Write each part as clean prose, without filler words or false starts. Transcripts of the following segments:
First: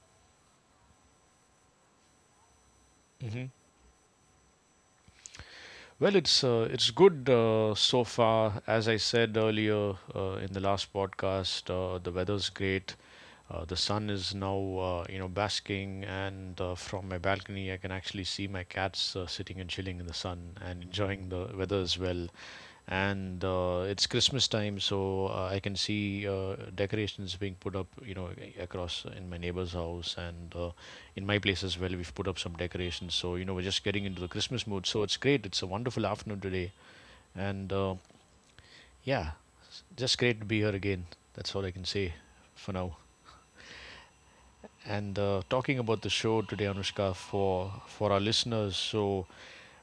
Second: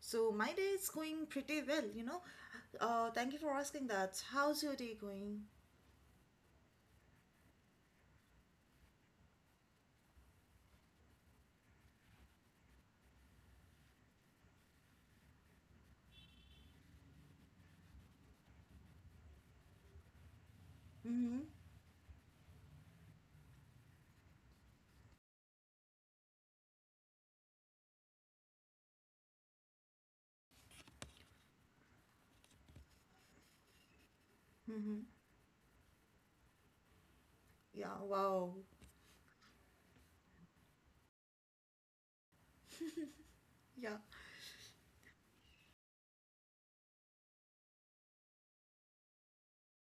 So, my day is going pretty well, thank you Hmm. for asking that. How's your day going? Well, it's good so far. As I said earlier, in the last podcast, the weather's great. The sun is now basking, and from my balcony, I can actually see my cats sitting and chilling in the sun and enjoying Mm-hmm. the weather as well. And It's Christmas time, so I can see decorations being put up, you know, across in my neighbor's house and in my place as well. We've put up some decorations, so you know, we're just getting into the Christmas mood. Mm-hmm. So it's great. It's a wonderful afternoon today, and Yeah, uh, wow. yeah, just great to be here again. That's all I can say for now. Yeah. And Talking about the show today, Anushka, for our listeners. So,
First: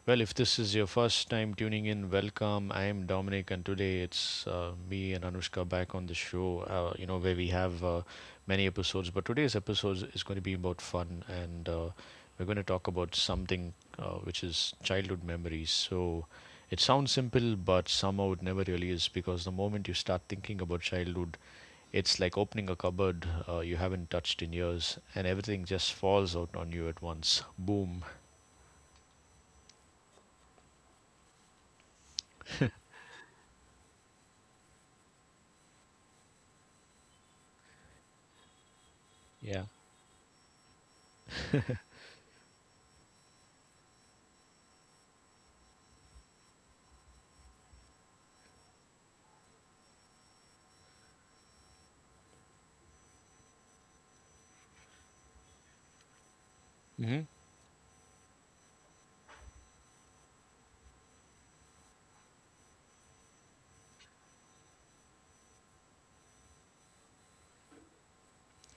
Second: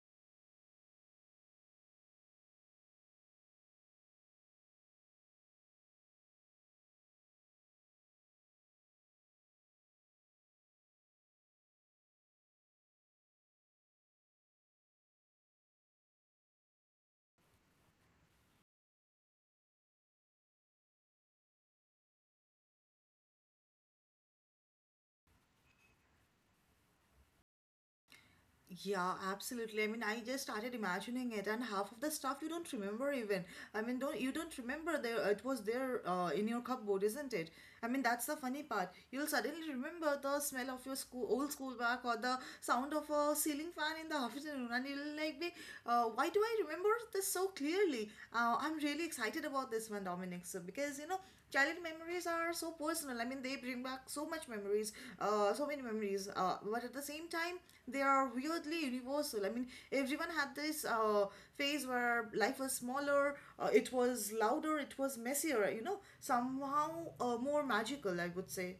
well, if this is your first time tuning in, welcome. I am Dominic, and today it's me and Anushka back on the show. You know where we have many episodes, but today's episode is going to be about fun, and we're going to talk about something which is childhood memories. It sounds simple, but somehow it never really is because the moment you start thinking about childhood, it's like opening a cupboard you haven't touched in years, and everything just falls out on you at once. Boom. Yeah, absolutely. I mean, I just started imagining it, and half of the stuff you don't remember even. I mean, don't remember there it was there in your cupboard, isn't it? I mean, that's the funny part. You'll Yeah. suddenly remember the smell of your school, old school bag or the sound of a ceiling fan in the afternoon, and you'll like be, why do I remember this so clearly? I'm really excited about this one, Dominic, so because you know, childhood memories are so personal. I mean, they bring back so much memories, so many memories, but at the Hmm. same time, they are weirdly universal. I mean, everyone had this phase where life was smaller, it was louder, it was messier, you know, somehow more magical, I would say,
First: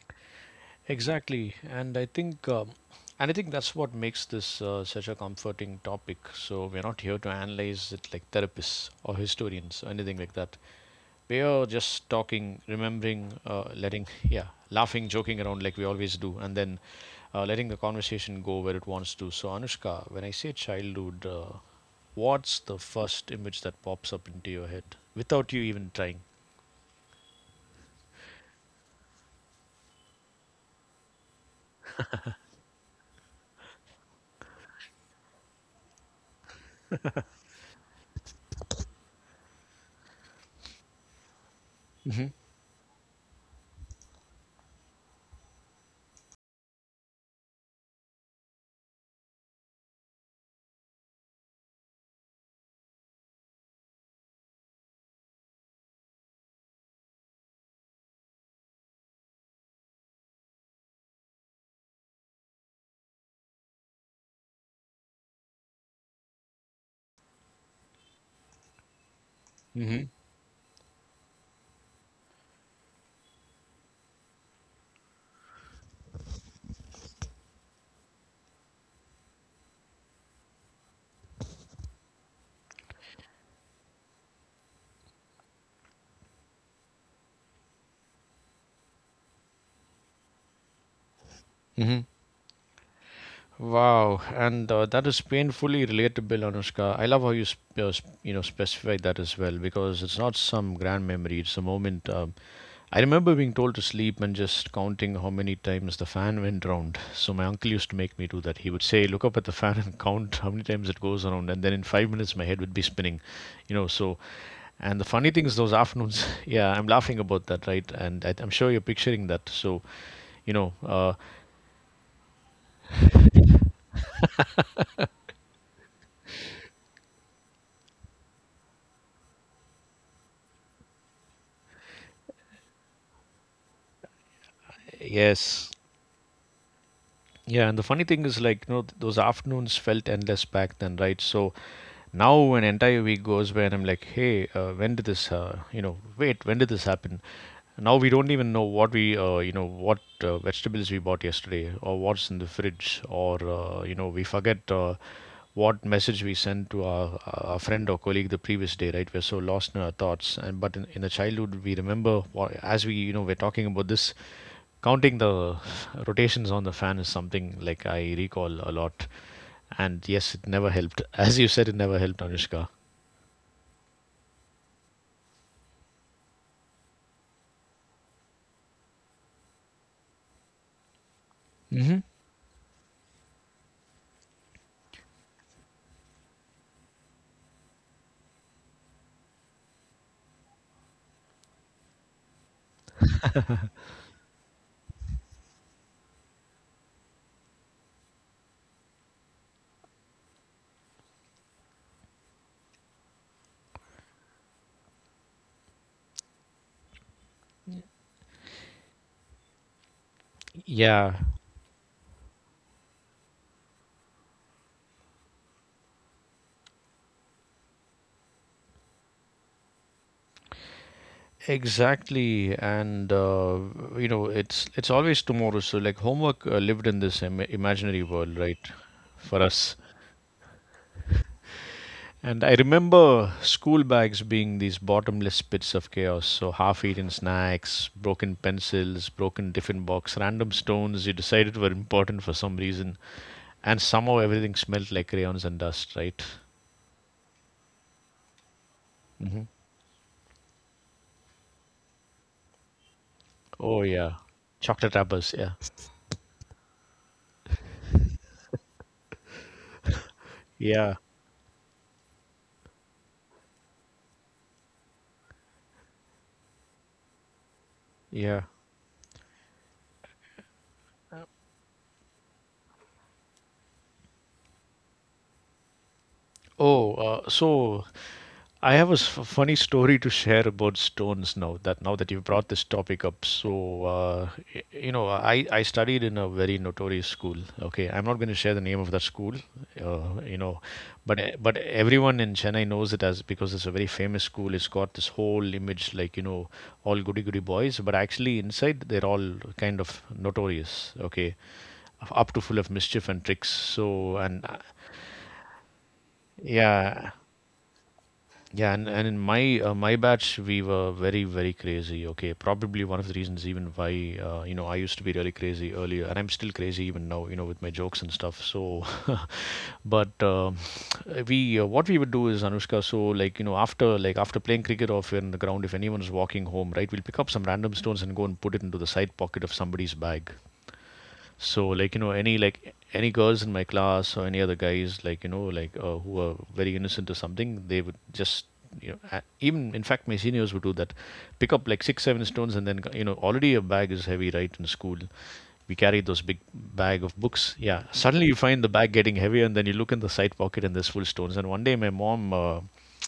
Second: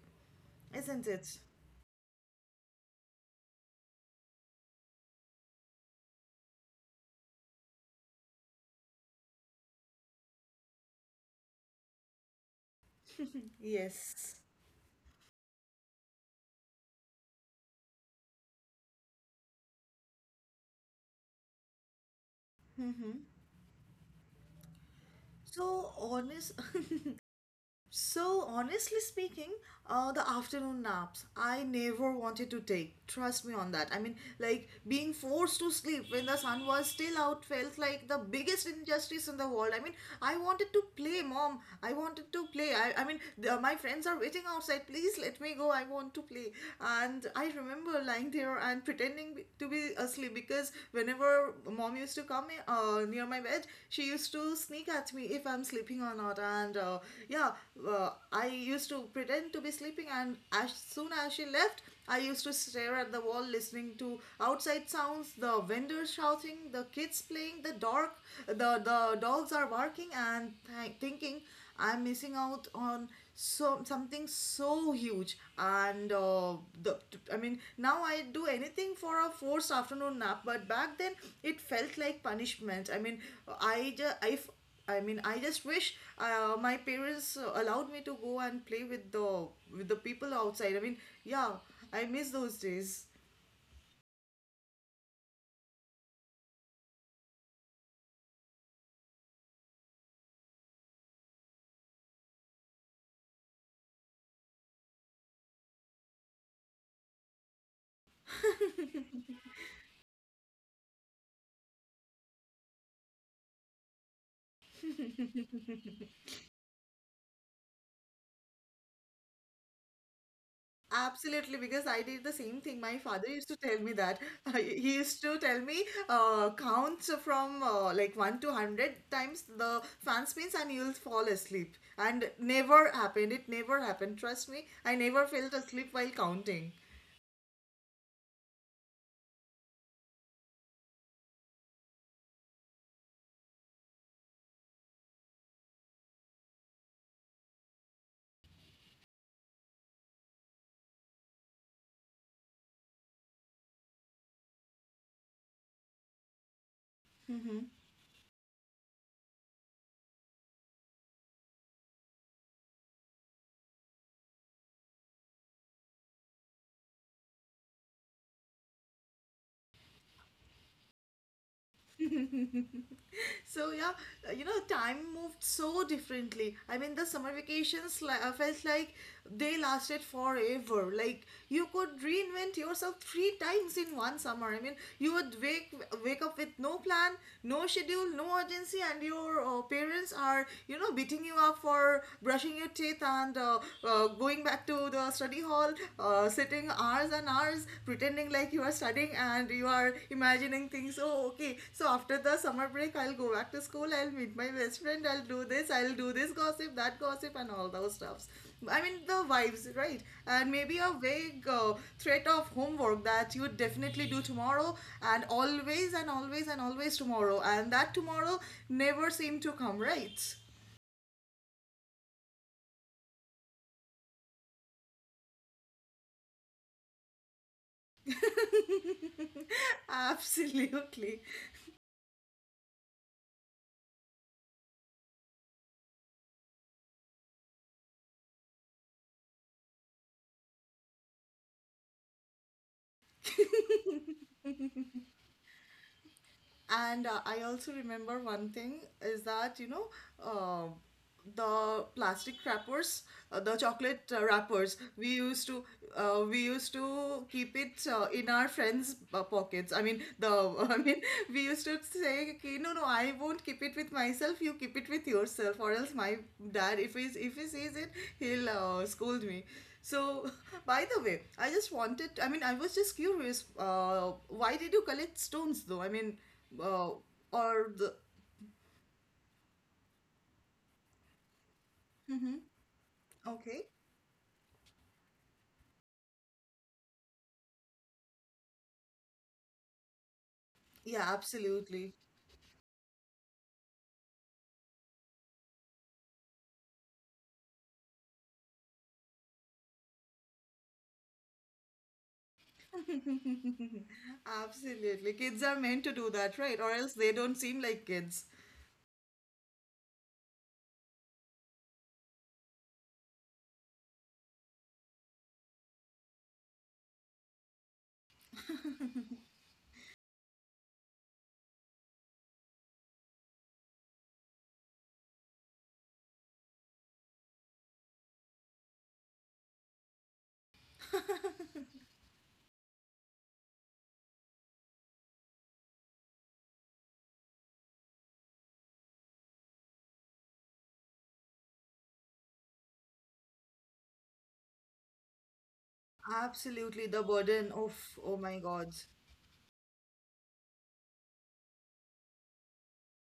isn't it? Exactly, and I think that's what makes this such a comforting topic. So we're not here to analyze it like therapists or historians or anything like that. We are just talking, remembering, Yes. yeah, laughing, joking around like we always do, and then letting the conversation go where it wants to. So Anushka, when I say childhood, what's the hmm first image that pops up into your head without you even So trying? So, honestly speaking, the afternoon naps I never wanted to take. Trust me on that. I mean, like being forced to sleep when the sun was still out felt like the biggest injustice in the world. I mean, I wanted to play, mom. I Mm-hmm. wanted to play. I mean, the, my friends are waiting outside. Please let me go. I want to play. And I remember lying there and pretending to be asleep because whenever mom used to come near my bed, she used to sneak at me if I'm sleeping or not. And yeah, I used to pretend to be sleeping, and as soon as she left, I used to stare at the wall, listening to outside sounds, the vendors shouting, the kids playing, the dark, the dogs are Mm-hmm. barking, and thinking I'm missing out on something so huge, and the I mean now I do anything for a forced afternoon nap, but back then it felt like punishment. I mean, I just if I mean, I just wish my parents allowed me to go and play with the people outside. I mean, yeah, Mm-hmm. I miss those days. Wow, and that is painfully relatable, Anushka. I love how you sp- sp- you know specify that as well because it's not some grand memory. It's a moment. I remember being told to sleep and just counting how many times the fan went round. So my uncle used to make me do that. He would say, "Look up at the fan and count how many times it goes around," and then in five minutes my head would be spinning. You know, so And the funny thing is, those afternoons, yeah, I'm laughing about that, right? And I'm sure you're picturing that. You know, uh, Absolutely, because I did the same thing. My father used to tell me that. He used to tell me count from like 1 to 100 times the fan spins and you'll fall asleep. And never happened. It never happened. Trust me, I never fell yes. asleep while counting. Yeah, and the funny thing is, like, you know, those afternoons felt endless back then, right? So now an entire week goes by, and I'm like, hey, when did this happen? Now we don't even know what what vegetables we bought yesterday, or what's in the fridge, or we forget what message we sent to our friend or colleague the previous day, right? We're so lost in our thoughts, and but in the childhood, we remember what, as we, you know, we're talking about this counting the rotations on the fan is something like I recall a lot. And yes, it never helped. As you said, it never helped, Anushka. So yeah, you know, time moved so differently. I mean, the summer vacations felt like they lasted forever. Like you could Hmm. reinvent yourself three times in one summer. I mean, you would wake up with no plan, no schedule, no urgency, and your parents are you know beating you up for brushing your teeth and going back to the study hall, sitting hours and hours pretending like you are studying and you are imagining things. Oh, okay. So after the summer break, I'll go back to school. I'll meet my best friend. I'll do this. I'll do this gossip, that gossip, and all those stuffs. I mean the vibes, right? And maybe a Yeah, vague threat of homework that you would definitely do tomorrow, and always and always and always tomorrow, and that tomorrow never seemed to come, right? exactly. And you know, it's always tomorrow. So like homework lived in this imaginary world, right? For us. Absolutely. And I remember school bags being these bottomless pits of chaos. So half-eaten snacks, broken pencils, broken tiffin box, random stones you decided were important for some reason. And somehow everything smelled like crayons and dust, right? And I also remember one thing is Hmm. that, you know, uh, the plastic wrappers, the Oh chocolate yeah, wrappers, chocolate wrappers. Yeah, we used to keep it in our friends' pockets. I mean, the I yeah, mean, we used to say, okay, no, no, I won't keep it with myself. You keep it with yourself, or else my dad, if he sees it, yeah. he'll scold me. So, by the way, I just wanted. I mean, I was just curious. Why did you collect stones, though? I mean, uh, Oh, uh, or so the I have a funny story to share about stones now that you've Mm-hmm. brought this topic up. Okay. You know, I studied in a very notorious school. Okay, I'm not going to share the name of that school, uh, you know, Yeah, but but absolutely. everyone in Chennai knows it as because it's a very famous school. It's got this whole image like, you know, all goody goody boys, but actually inside they're all kind of notorious. Okay, up to full of mischief and tricks. So, and Absolutely. Kids are meant to do that, right? Or else Yeah, they don't seem like kids. yeah, and in my batch we were very crazy. Okay, probably one of the reasons even why you know I used to be really crazy earlier, and I'm still crazy even now. You know with my jokes and stuff. So, but we what we would do is, Anushka. So like you know after after playing cricket or in the ground, if anyone's walking home, right, we'll pick up some random stones and go and put it into the side pocket of somebody's bag, so like you know any like any girls in my class or any other guys like you know like who are very innocent or something, they would just you know even in fact my seniors would do that, pick up like 6 7 stones and then you know already a bag is heavy right in school, we carry those big Absolutely. bag The of books. burden Yeah. of, oh Suddenly you my find the God. bag getting heavier, and then you look in the side pocket, and there's full stones. And one day my mom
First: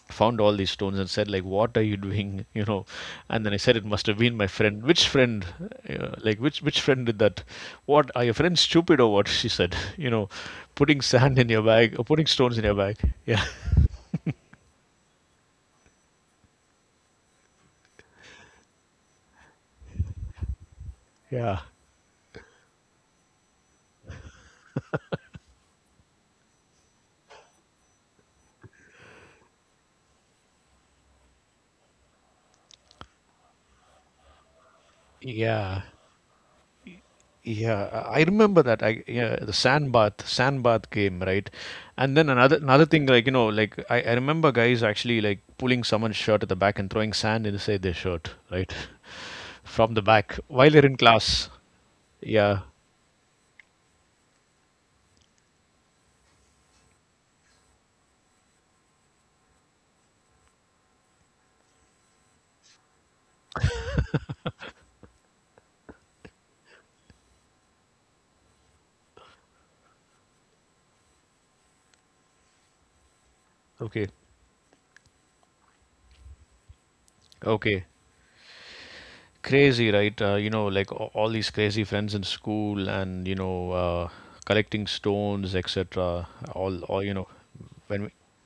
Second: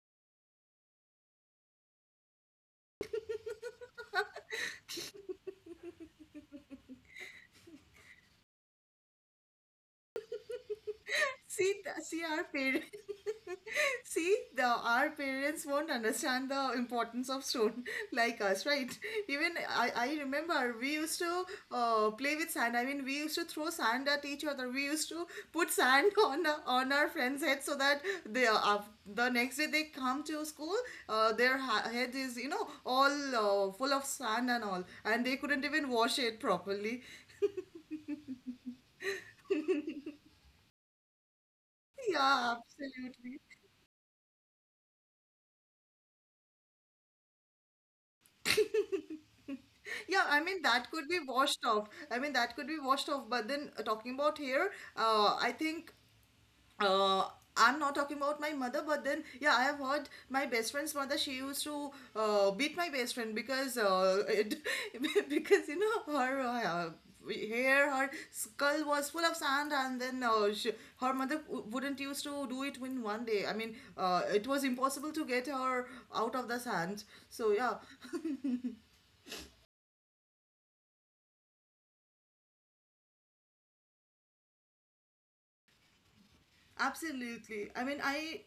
found all these stones and said, like, "What are you doing?" You know. And then I said, "It must have been my friend. Which friend? Like, which friend did that? What are your friends stupid or what?" She said, "You know, putting sand in your See, bag or see putting our stones in your parents. bag." Yeah. See, the, our parents won't understand the importance of stone like us, right? Even I remember we used to Yeah. Play with sand. I mean, we used to throw sand at each other. We used to put sand on our friends' heads so that they, the next day they come to school, head is you know all full of sand and all, and they couldn't Yeah. even wash it properly. Yeah, I remember that. I yeah, the sand bath game, right? And then Yeah, another thing, like you absolutely. know, like I remember guys actually like pulling someone's shirt at the back and throwing sand inside their shirt, right, from the Yeah, back I mean while they're that in could be class. washed off. I mean that Yeah. could be washed off. But then talking about here, uh, I think uh, I'm not talking about my mother. But then yeah, I have heard my best friend's mother. She used to beat my best friend because because you know her hair, her skull was full of sand, and then her mother wouldn't used to do it in one day. I mean, Okay. It was impossible to get her out of the sand. So yeah. Okay. Crazy, right? You know, like all these crazy friends in school, and you know, collecting stones, etc. All you know, Absolutely. I mean, when we. I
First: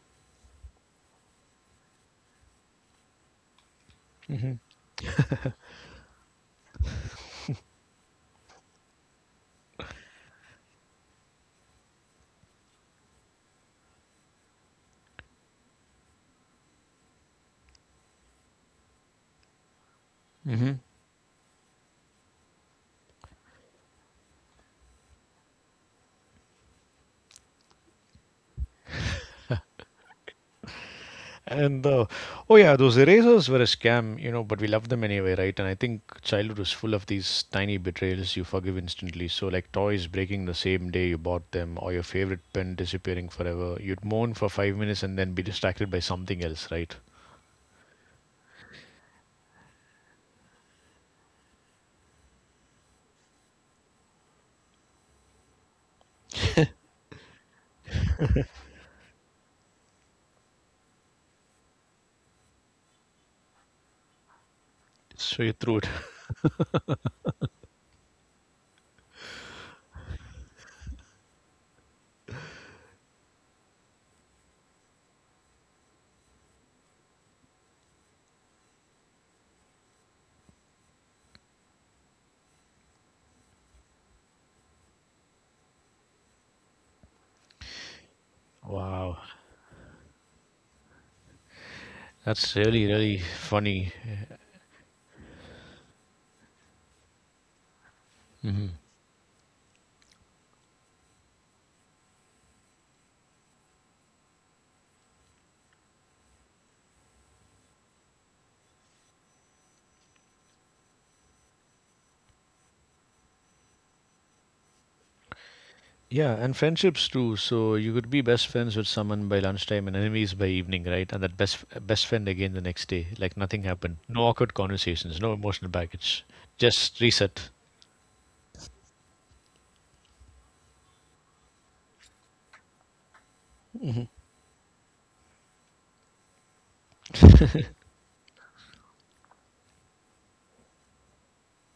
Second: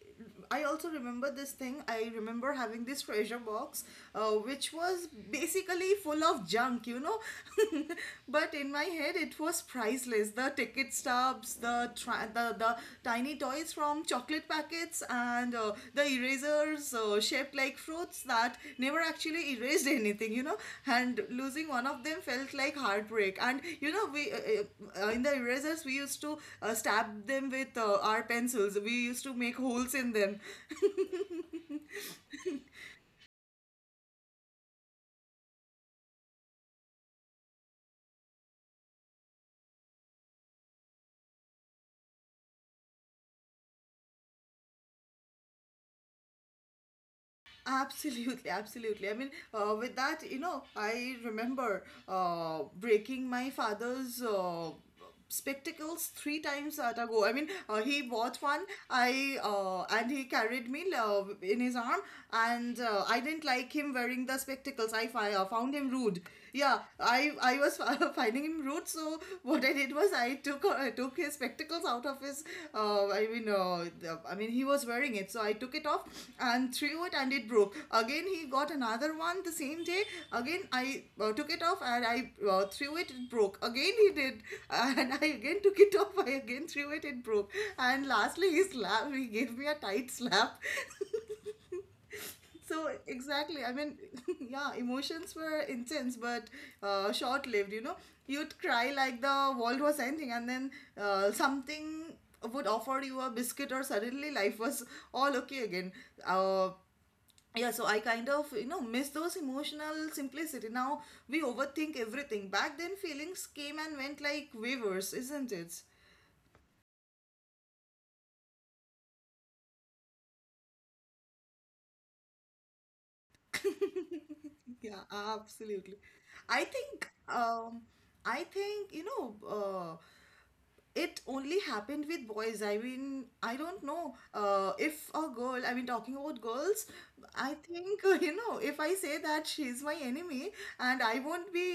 I also remember this thing. I remember having this treasure box, Hmm. which was basically full of junk, you know. But in my head, it was priceless. The ticket stubs, the tra- the tiny toys from chocolate cigarette packets and the erasers shaped like fruits that never actually erased anything, you know. Hmm. And losing one of them felt like heartbreak. And you know, we in the erasers we used to stab them with our pencils. We used to make holes in them. And oh yeah, those erasers were a scam, you know, but we loved them anyway, right? And I think childhood is full of these tiny betrayals you forgive instantly. So like toys breaking the same day you bought them, or your favorite pen disappearing forever. You'd moan for five minutes and then be distracted by something else, right? Absolutely, absolutely. I mean, with that, you know, I remember breaking my father's. Spectacles three times at a go. I mean, he bought one. I And he carried me in his arm, and I didn't like him wearing the spectacles. i fi- So uh, you found threw him it. rude. Yeah, I was finding him rude. So what I did was I took his spectacles out of his. I mean he was wearing it, so I took it off and threw it, and it broke. Again, he got another one the same day. Again, I took it off and I threw it. It broke. Again, he did, and I again took it off. I again threw it. It broke. And lastly, he slapped. Wow, He gave me a tight slap. that's So really exactly, I funny. mean, yeah, emotions were intense but short-lived. You know, you'd Mhm. cry like the world was ending, and then something would offer you a biscuit, or suddenly life was all okay again. Uh, yeah, so I kind of you know miss those emotional simplicity. Now we overthink everything. Back then, feelings came and went like waivers, isn't it? Yeah, and friendships too. So you could be best friends with someone by lunchtime and enemies by evening, right? And that best friend again the next day, like nothing happened. No awkward Yeah, conversations, no emotional absolutely. baggage, I just think reset. um I think you know, it only happened with boys. I mean, I don't know, if a girl I mean talking about girls, I think you know, if I say that she's my enemy and I won't be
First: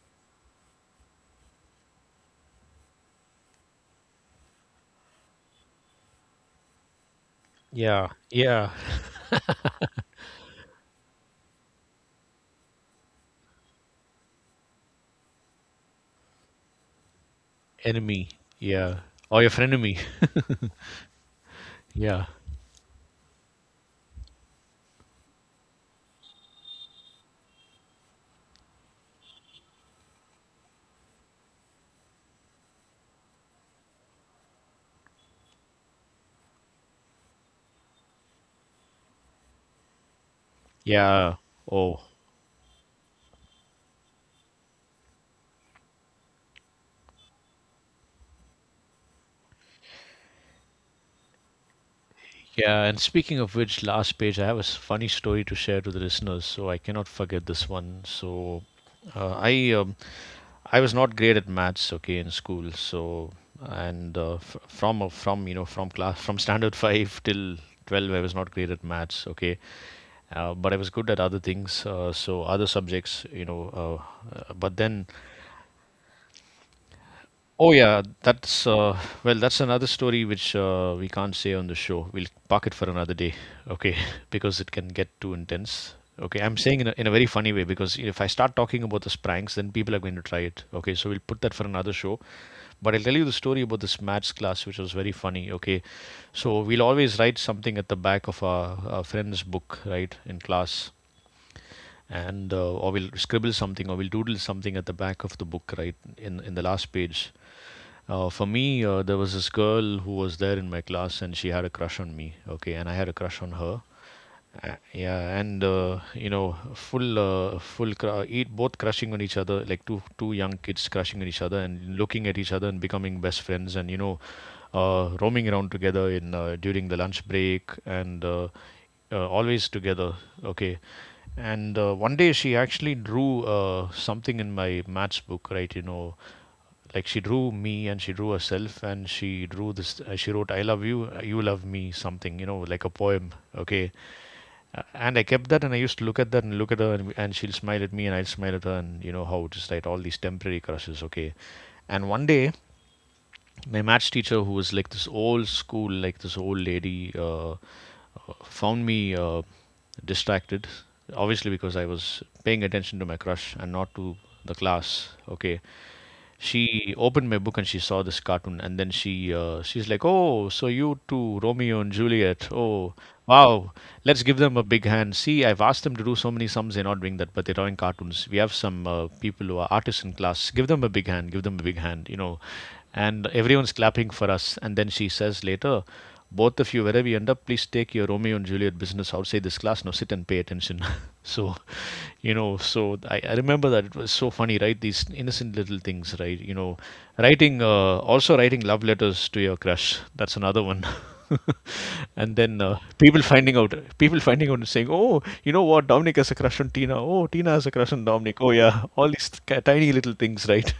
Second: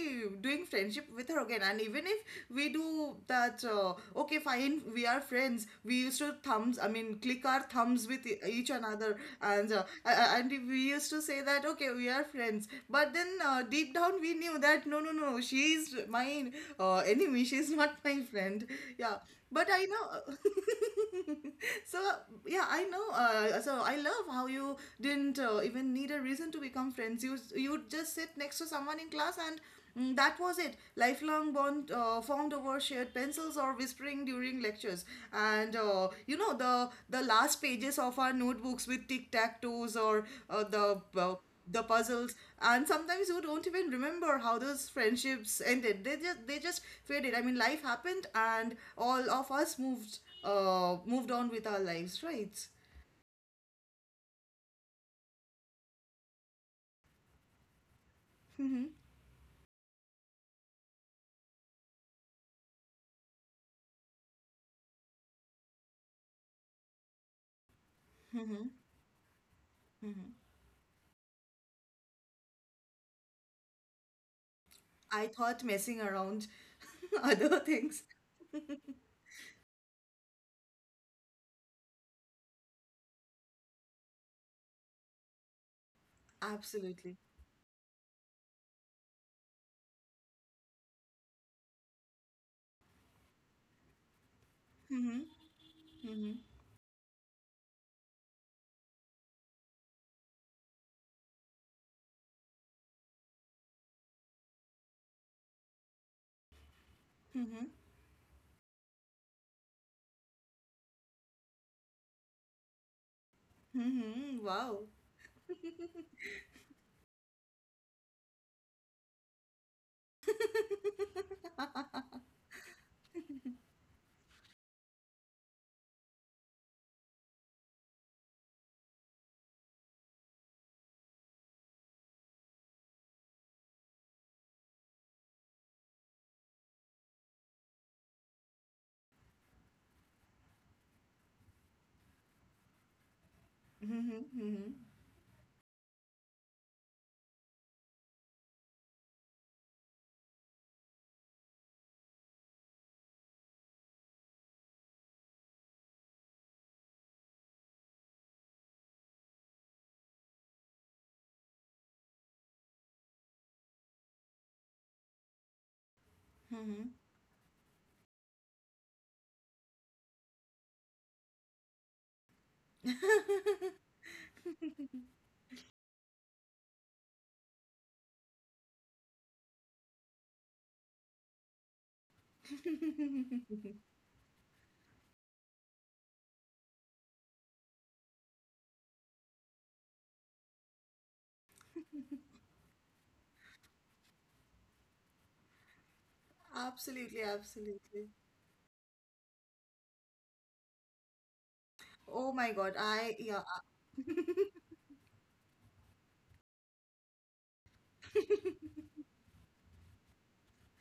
doing friendship with her again, and even if we do that, okay fine, we are friends, we used to thumbs I mean click our thumbs Yeah, with yeah, each another, and I and we used to say that okay we are friends, but then deep down we knew that no, no, no, she is my enemy, she is not my enemy. friend. Yeah, Yeah, or your but I frenemy. know. So Yeah, yeah, I know. So I love how you didn't even need a reason to become friends. You just sit next to someone in class and mm, that was it. Lifelong bond formed over shared pencils or whispering during lectures, and you know, the last pages of our notebooks with tic tac toes or yeah. The Oh, puzzles, and sometimes you don't even remember how those friendships ended. They just faded. I mean, life happened, and all of us moved on with our lives, right? yeah. And speaking of which, last page, I have a funny story to share to the listeners, so I cannot forget this one. Hmm Uh, I uh, I was not great at maths, okay, in school. So and f- from From you know from class from standard five till 12, I was not great at maths, okay, hmm but I was good at other things. So other subjects, you know. Uh, uh, but then, I thought messing around other oh yeah, things. that's well, that's another story which we can't say on the show. We'll park it for another day, okay, because it can get too intense. Okay, I'm saying in in a Absolutely. very funny way because if I start talking about the spranks, then people are going to try it. Okay, so we'll put that for another show. But I'll tell you the story about this maths class, which was very Mm-hmm. funny. Okay, Mm-hmm. so we'll always write something at the back of our friend's book, right, in class, and or we'll scribble something or we'll doodle something at the back of the book, right, in the last page. Mm-hmm. For me, there was this girl who was there in my class, and she had a crush on me. Okay, and I had a crush on her. Mm-hmm. Wow. Yeah, and you know, full, cr- eat both crushing on each other, like two young kids crushing on each other and looking at each other and becoming best friends, and you know, roaming around together in during the lunch break and always together. Okay, and one day she actually drew something in my maths book, right? You know, like she drew me and she drew herself and she drew this. She wrote, "I love you, you love me," something. You know, like a poem. Okay, and I kept that and I used to look at that and look at her and she'll smile at me and I'll smile at her and you know how just like all these temporary crushes. Okay, and one day my maths teacher who was like this old school, like this old lady, found me distracted, obviously because I was paying attention to my crush and not to the class. Okay, Mm-hmm. she opened my book and she saw this cartoon, and then she's like, "Oh, so you too, Romeo and Juliet. Oh, wow, let's give them a big hand. See, I've asked them to do so many sums, they're not doing that, but they're drawing cartoons. We have some people who are artists in class. Give them a big hand. Give them a big hand, you know." And everyone's clapping for us, and then she says later, "Both of you, wherever you end up, please take your Romeo and Juliet business outside this class. Now sit and pay attention." so, so I remember that it was so funny, right? These innocent little things, right? You know, Absolutely, absolutely. also writing love letters to your crush. That's another one. Oh And my then God. I, yeah, people finding out and saying, "Oh, you know what? Dominic has a crush on Tina. Oh, Tina has a crush on Dominic." Oh, yeah. All these tiny little things, right?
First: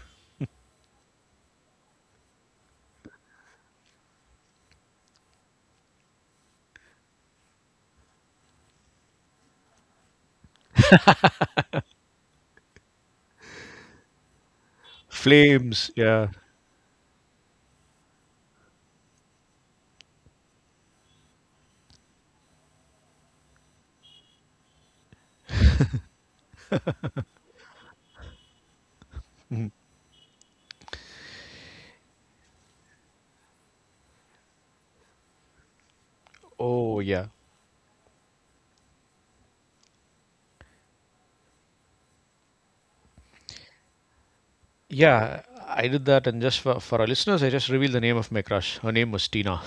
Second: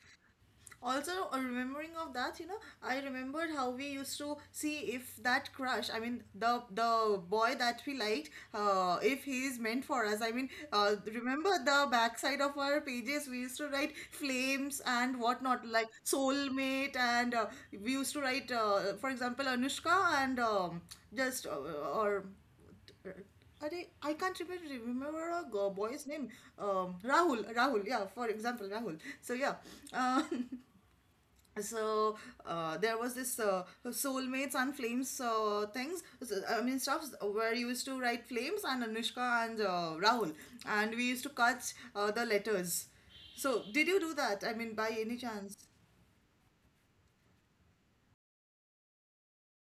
also remembering of that, you know, I remembered how we used to see if that crush, I mean the boy that we liked, if he is meant for us. I mean, remember the backside of our pages, we used to write flames and whatnot like Flames. Yeah. soulmate, and we used to write, for example, Anushka and just or are they- I can't remember. Remember boy's name. Rahul, Rahul, yeah, for example, Rahul. So, yeah, uh, so there was this soulmates and flames things. So, I mean, Oh, stuffs yeah. were used to write flames and anushka and rahul, and we used to cut the letters. So did you do that, I mean, by any Yeah, chance? I did that, and just for our listeners, I just revealed the name of my crush. Her name was Tina.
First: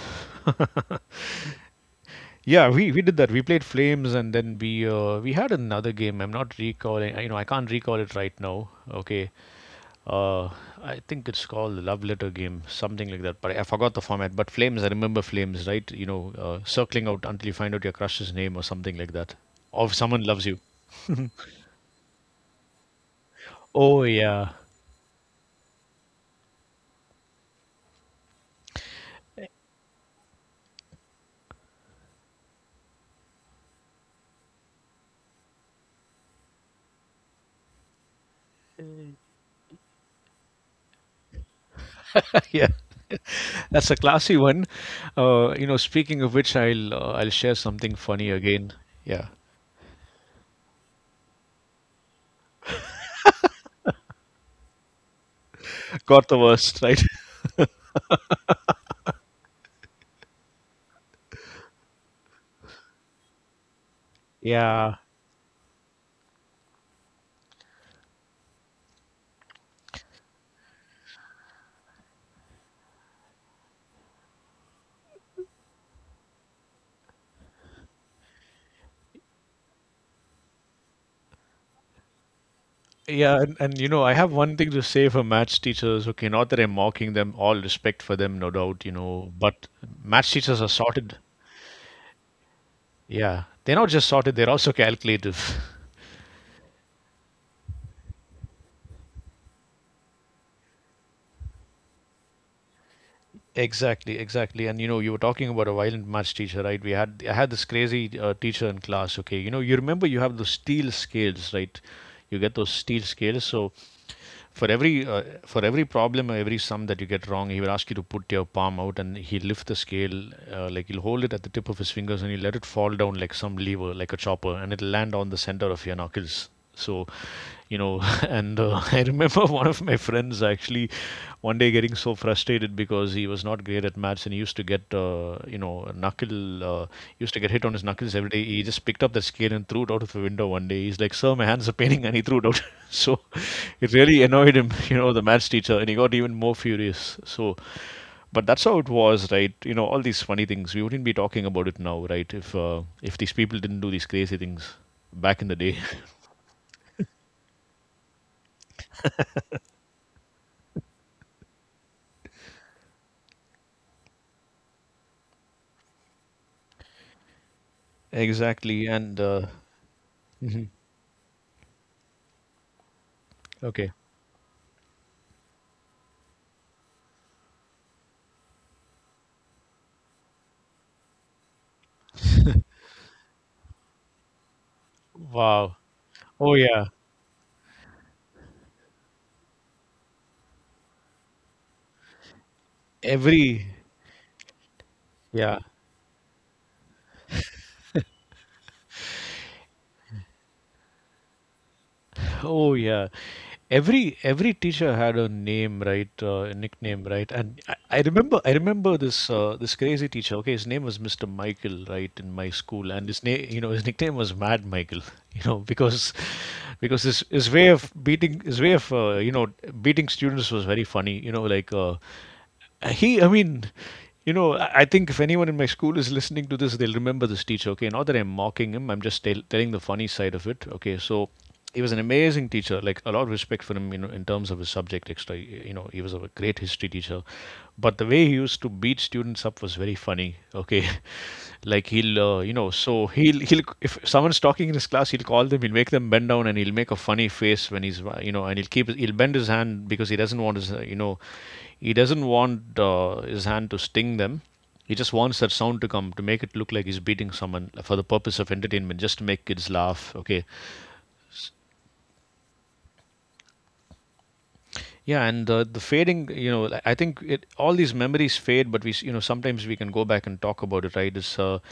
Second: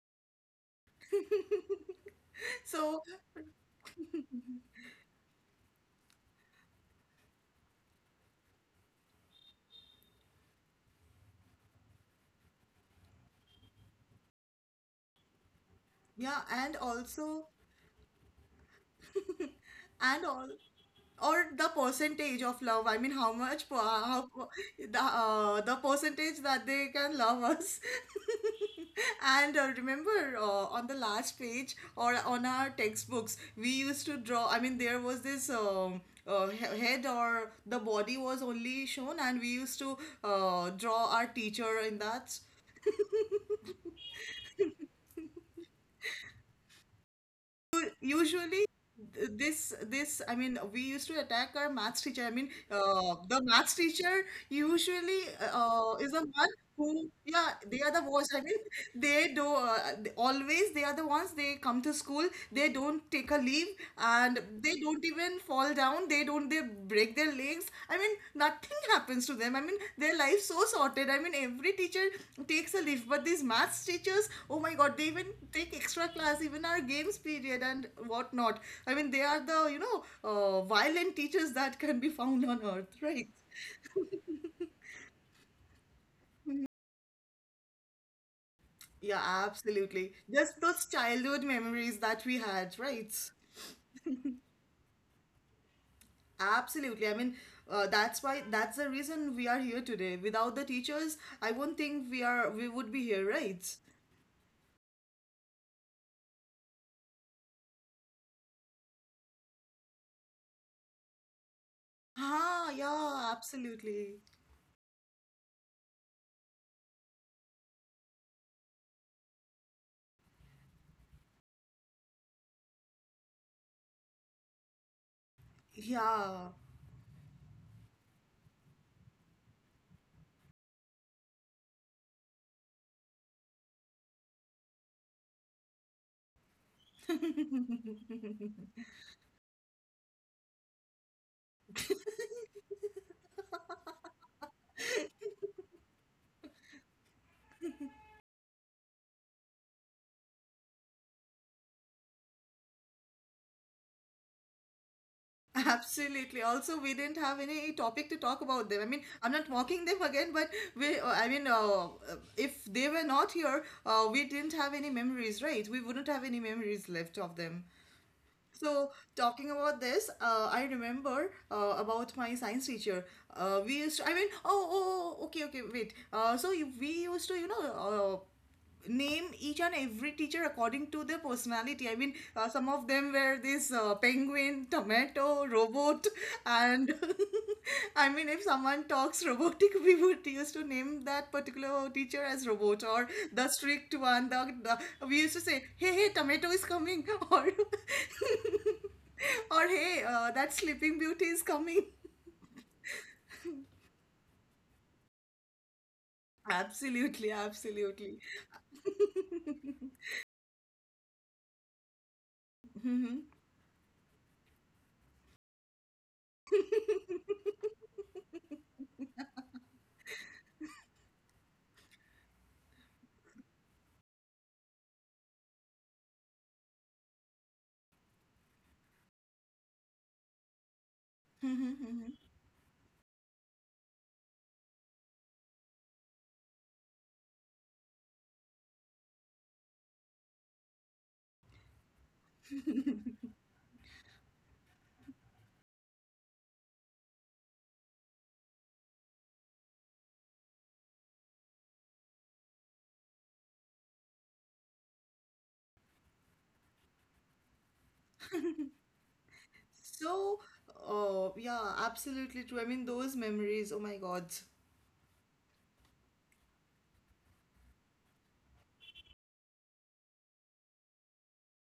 Yeah, we So did that. We played Flames, and then we had another game. I'm not recalling. You know, I can't recall it right now. Okay, uh, I think it's called the Love Letter game, something like that. But I forgot the format. But Flames, I remember Flames, right? You know, yeah, and circling out also until you find out your crush's name or something like that, or if someone and loves all, you. or the percentage of love, I mean, how much Oh how yeah, the percentage that they can love us. And remember, on the last page or on our textbooks, we used to draw, I mean, there was this head or the body was only shown, and we used to draw our teacher in that. yeah. That's a classy one. You know, speaking of which, I'll share something funny Usually again. Yeah, th- this this, I mean, we used to attack our maths teacher, I mean, the maths teacher usually is the got the one worst, right? who. Yeah, they are the worst, I mean, they do always they are the ones, they come to school, they don't take a leave, and they Yeah. don't even fall down, they don't, they break their legs, I mean, nothing happens to them, I mean, their life so sorted, I mean, every teacher takes a leave, but these maths teachers, oh my god, they even take extra class, even our games period and whatnot. I mean, they are the violent teachers that can be found on earth, right? Yeah, and you know, I have one thing to say for maths teachers. Okay, not that I'm mocking them, all respect for them, no doubt, you Yeah, know, but absolutely. maths Just teachers are those sorted. childhood memories that we had, right? Yeah, they're not just sorted, they're also calculative. Absolutely. I mean, that's why, that's the reason we are here today. Without the teachers, I won't think we would be here, right? Exactly, exactly. And you know, you were talking about a violent maths teacher, right? We had I had this crazy teacher in class. Okay, you know, you remember you have those steel scales, right? You get Ah, those steel yeah, scales. So absolutely. For every problem or every sum that you get wrong, he will ask you to put your palm out, and he will lift the scale, like he'll hold it at the tip of his fingers, and he let it fall down like some lever, like a chopper, and it'll land on the center of your knuckles. Yeah. So, you know, and I remember one of my friends actually one day getting so frustrated because he was not great at maths and he used to get, you know, knuckle, used to get hit on his knuckles every day. He just picked up the scale and threw it out of the window one day. He's like, "Sir, my hands are paining," and he threw it out. So it really annoyed him, you know, the maths teacher, and he got even more furious. So, but that's how it was, right? You know, all these funny things we wouldn't be talking about it now, right, if these people didn't do these crazy things back in the day. Absolutely. Also, we didn't have any topic to talk about them. I mean, I'm not mocking them again, but we, if they were not here, we didn't have any memories, right? We wouldn't have any memories left of them. Exactly, So, and talking about this, I remember about my science teacher. We okay. used to, I mean, oh, oh, oh, okay, okay, wait. So, we used to, name each and every teacher according to their personality. I mean, some of them were this penguin, tomato, Wow. robot, Oh yeah. and I mean, if someone talks robotic, we would used to name that particular teacher as robot or the Every. strict one. The We used to Yeah. say, "Hey, hey, tomato is coming," or "Hey, that sleeping beauty is coming." Oh yeah. Every teacher had a name, right? A nickname, right? Absolutely, And I absolutely. remember I remember this this crazy teacher. Okay, his name was Mr. Michael, right, in my school, and his name, you know, his nickname was Mad Michael, you know, because his way of beating, his way of beating students was very funny, you know, like. He, I mean, you know, I think if anyone in my school is listening to this, they'll remember this teacher. Okay, not that I'm mocking him, I'm just telling the funny side of it. Okay, so he was an amazing teacher. Like, a lot of respect for him, you know, in terms of his subject extra. You know, he was a great history teacher, but the way he used to beat students up was very funny. Okay, like he'll you know so he'll he'll, if someone's talking in his class, he'll call them, he'll make them bend down, and he'll make a funny face when he's you know and he'll keep, he'll bend his hand because he doesn't want his he doesn't want his hand to sting them. He just wants that sound to come, to make it look like he's beating someone for the purpose of entertainment, just to make kids laugh. So, Okay, oh, yeah, absolutely true. I mean, those memories, oh my God. yeah, and the fading, you know, I think it, all these memories fade, but you know, sometimes we can go back and talk about it, right? It's a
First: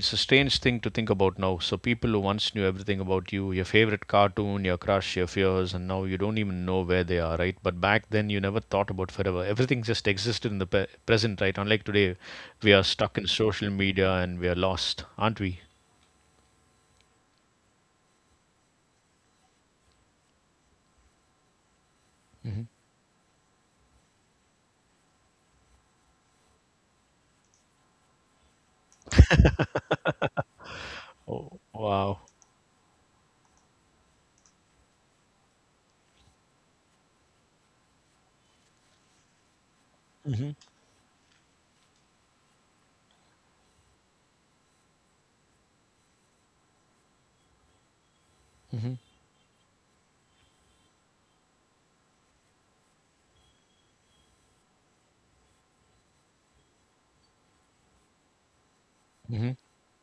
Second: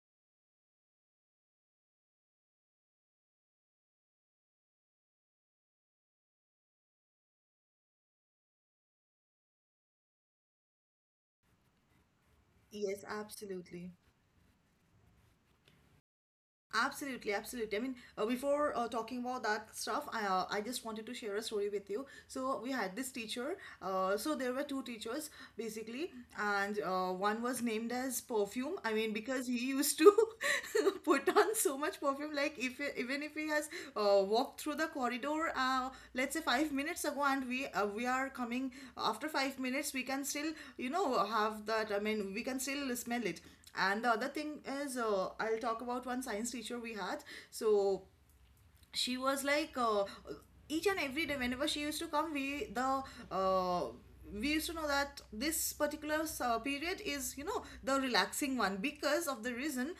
it's a strange thing to think about now. So people who once knew everything about you, your favorite cartoon, your crush, your fears, and now you don't even know where they are, right? But back then, you never thought about forever. Everything just existed in the present, right? Unlike today, we are Yes, stuck in social absolutely. media and we are lost, aren't we? Absolutely, absolutely. I mean, before talking about that stuff, I just wanted to share a story with you. So hmm we had this teacher. So there were two teachers basically, and one was named as perfume. I mean, because he used to put on Oh, so much wow. perfume. Like if even if he has walked through the corridor, let's say 5 minutes ago, and we are coming after 5 minutes, we can hmm still, you know, have that. I mean, we can still smell it. And the other thing is, I'll talk about one science teacher we had. So hmm she was like each and every day whenever she used to come, uh, we used to know that this particular period is, you know, the relaxing one, because of hmm the reason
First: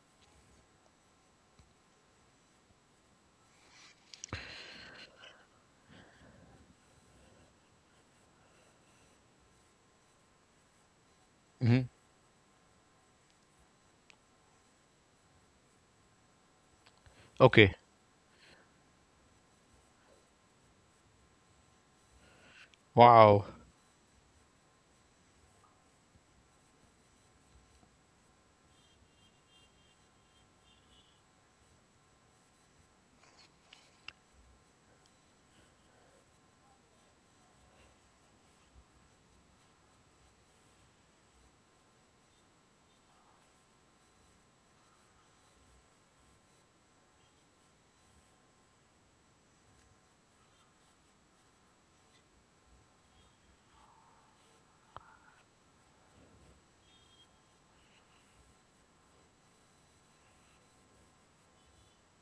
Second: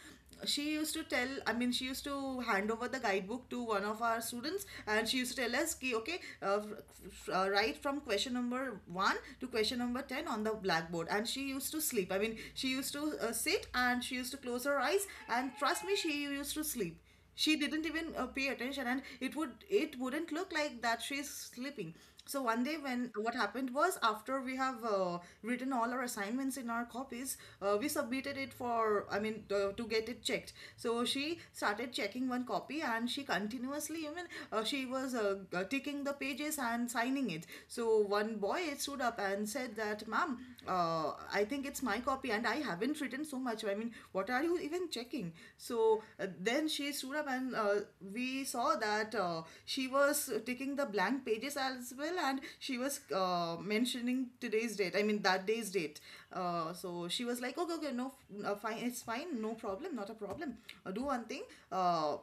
she used to tell, I mean, she used to hand over the guidebook to one of our students, and she used to tell us ki, okay, write from question number 1 to question number 10 on the blackboard, and she used to hmm sleep, I mean, she used to sit and she used to close her eyes, and trust me, she used to sleep, she Okay. didn't even pay attention, and it wouldn't look like that she's sleeping. So one day, when what Wow. happened was, after we have written all our assignments in our copies, we submitted it for, I mean, to get it checked. So she started checking one copy, and she continuously even ticking the pages and signing it. So one boy stood up and said that, ma'am, I think it's my copy and I haven't written so much, I mean, what are you even even checking. So then she stood up, and we saw that she was taking the blank pages as well, and she was mentioning today's date, I mean, that day's date. So she was like, okay, okay, no, fine, it's fine, no problem, not a problem. Do one thing. Uh,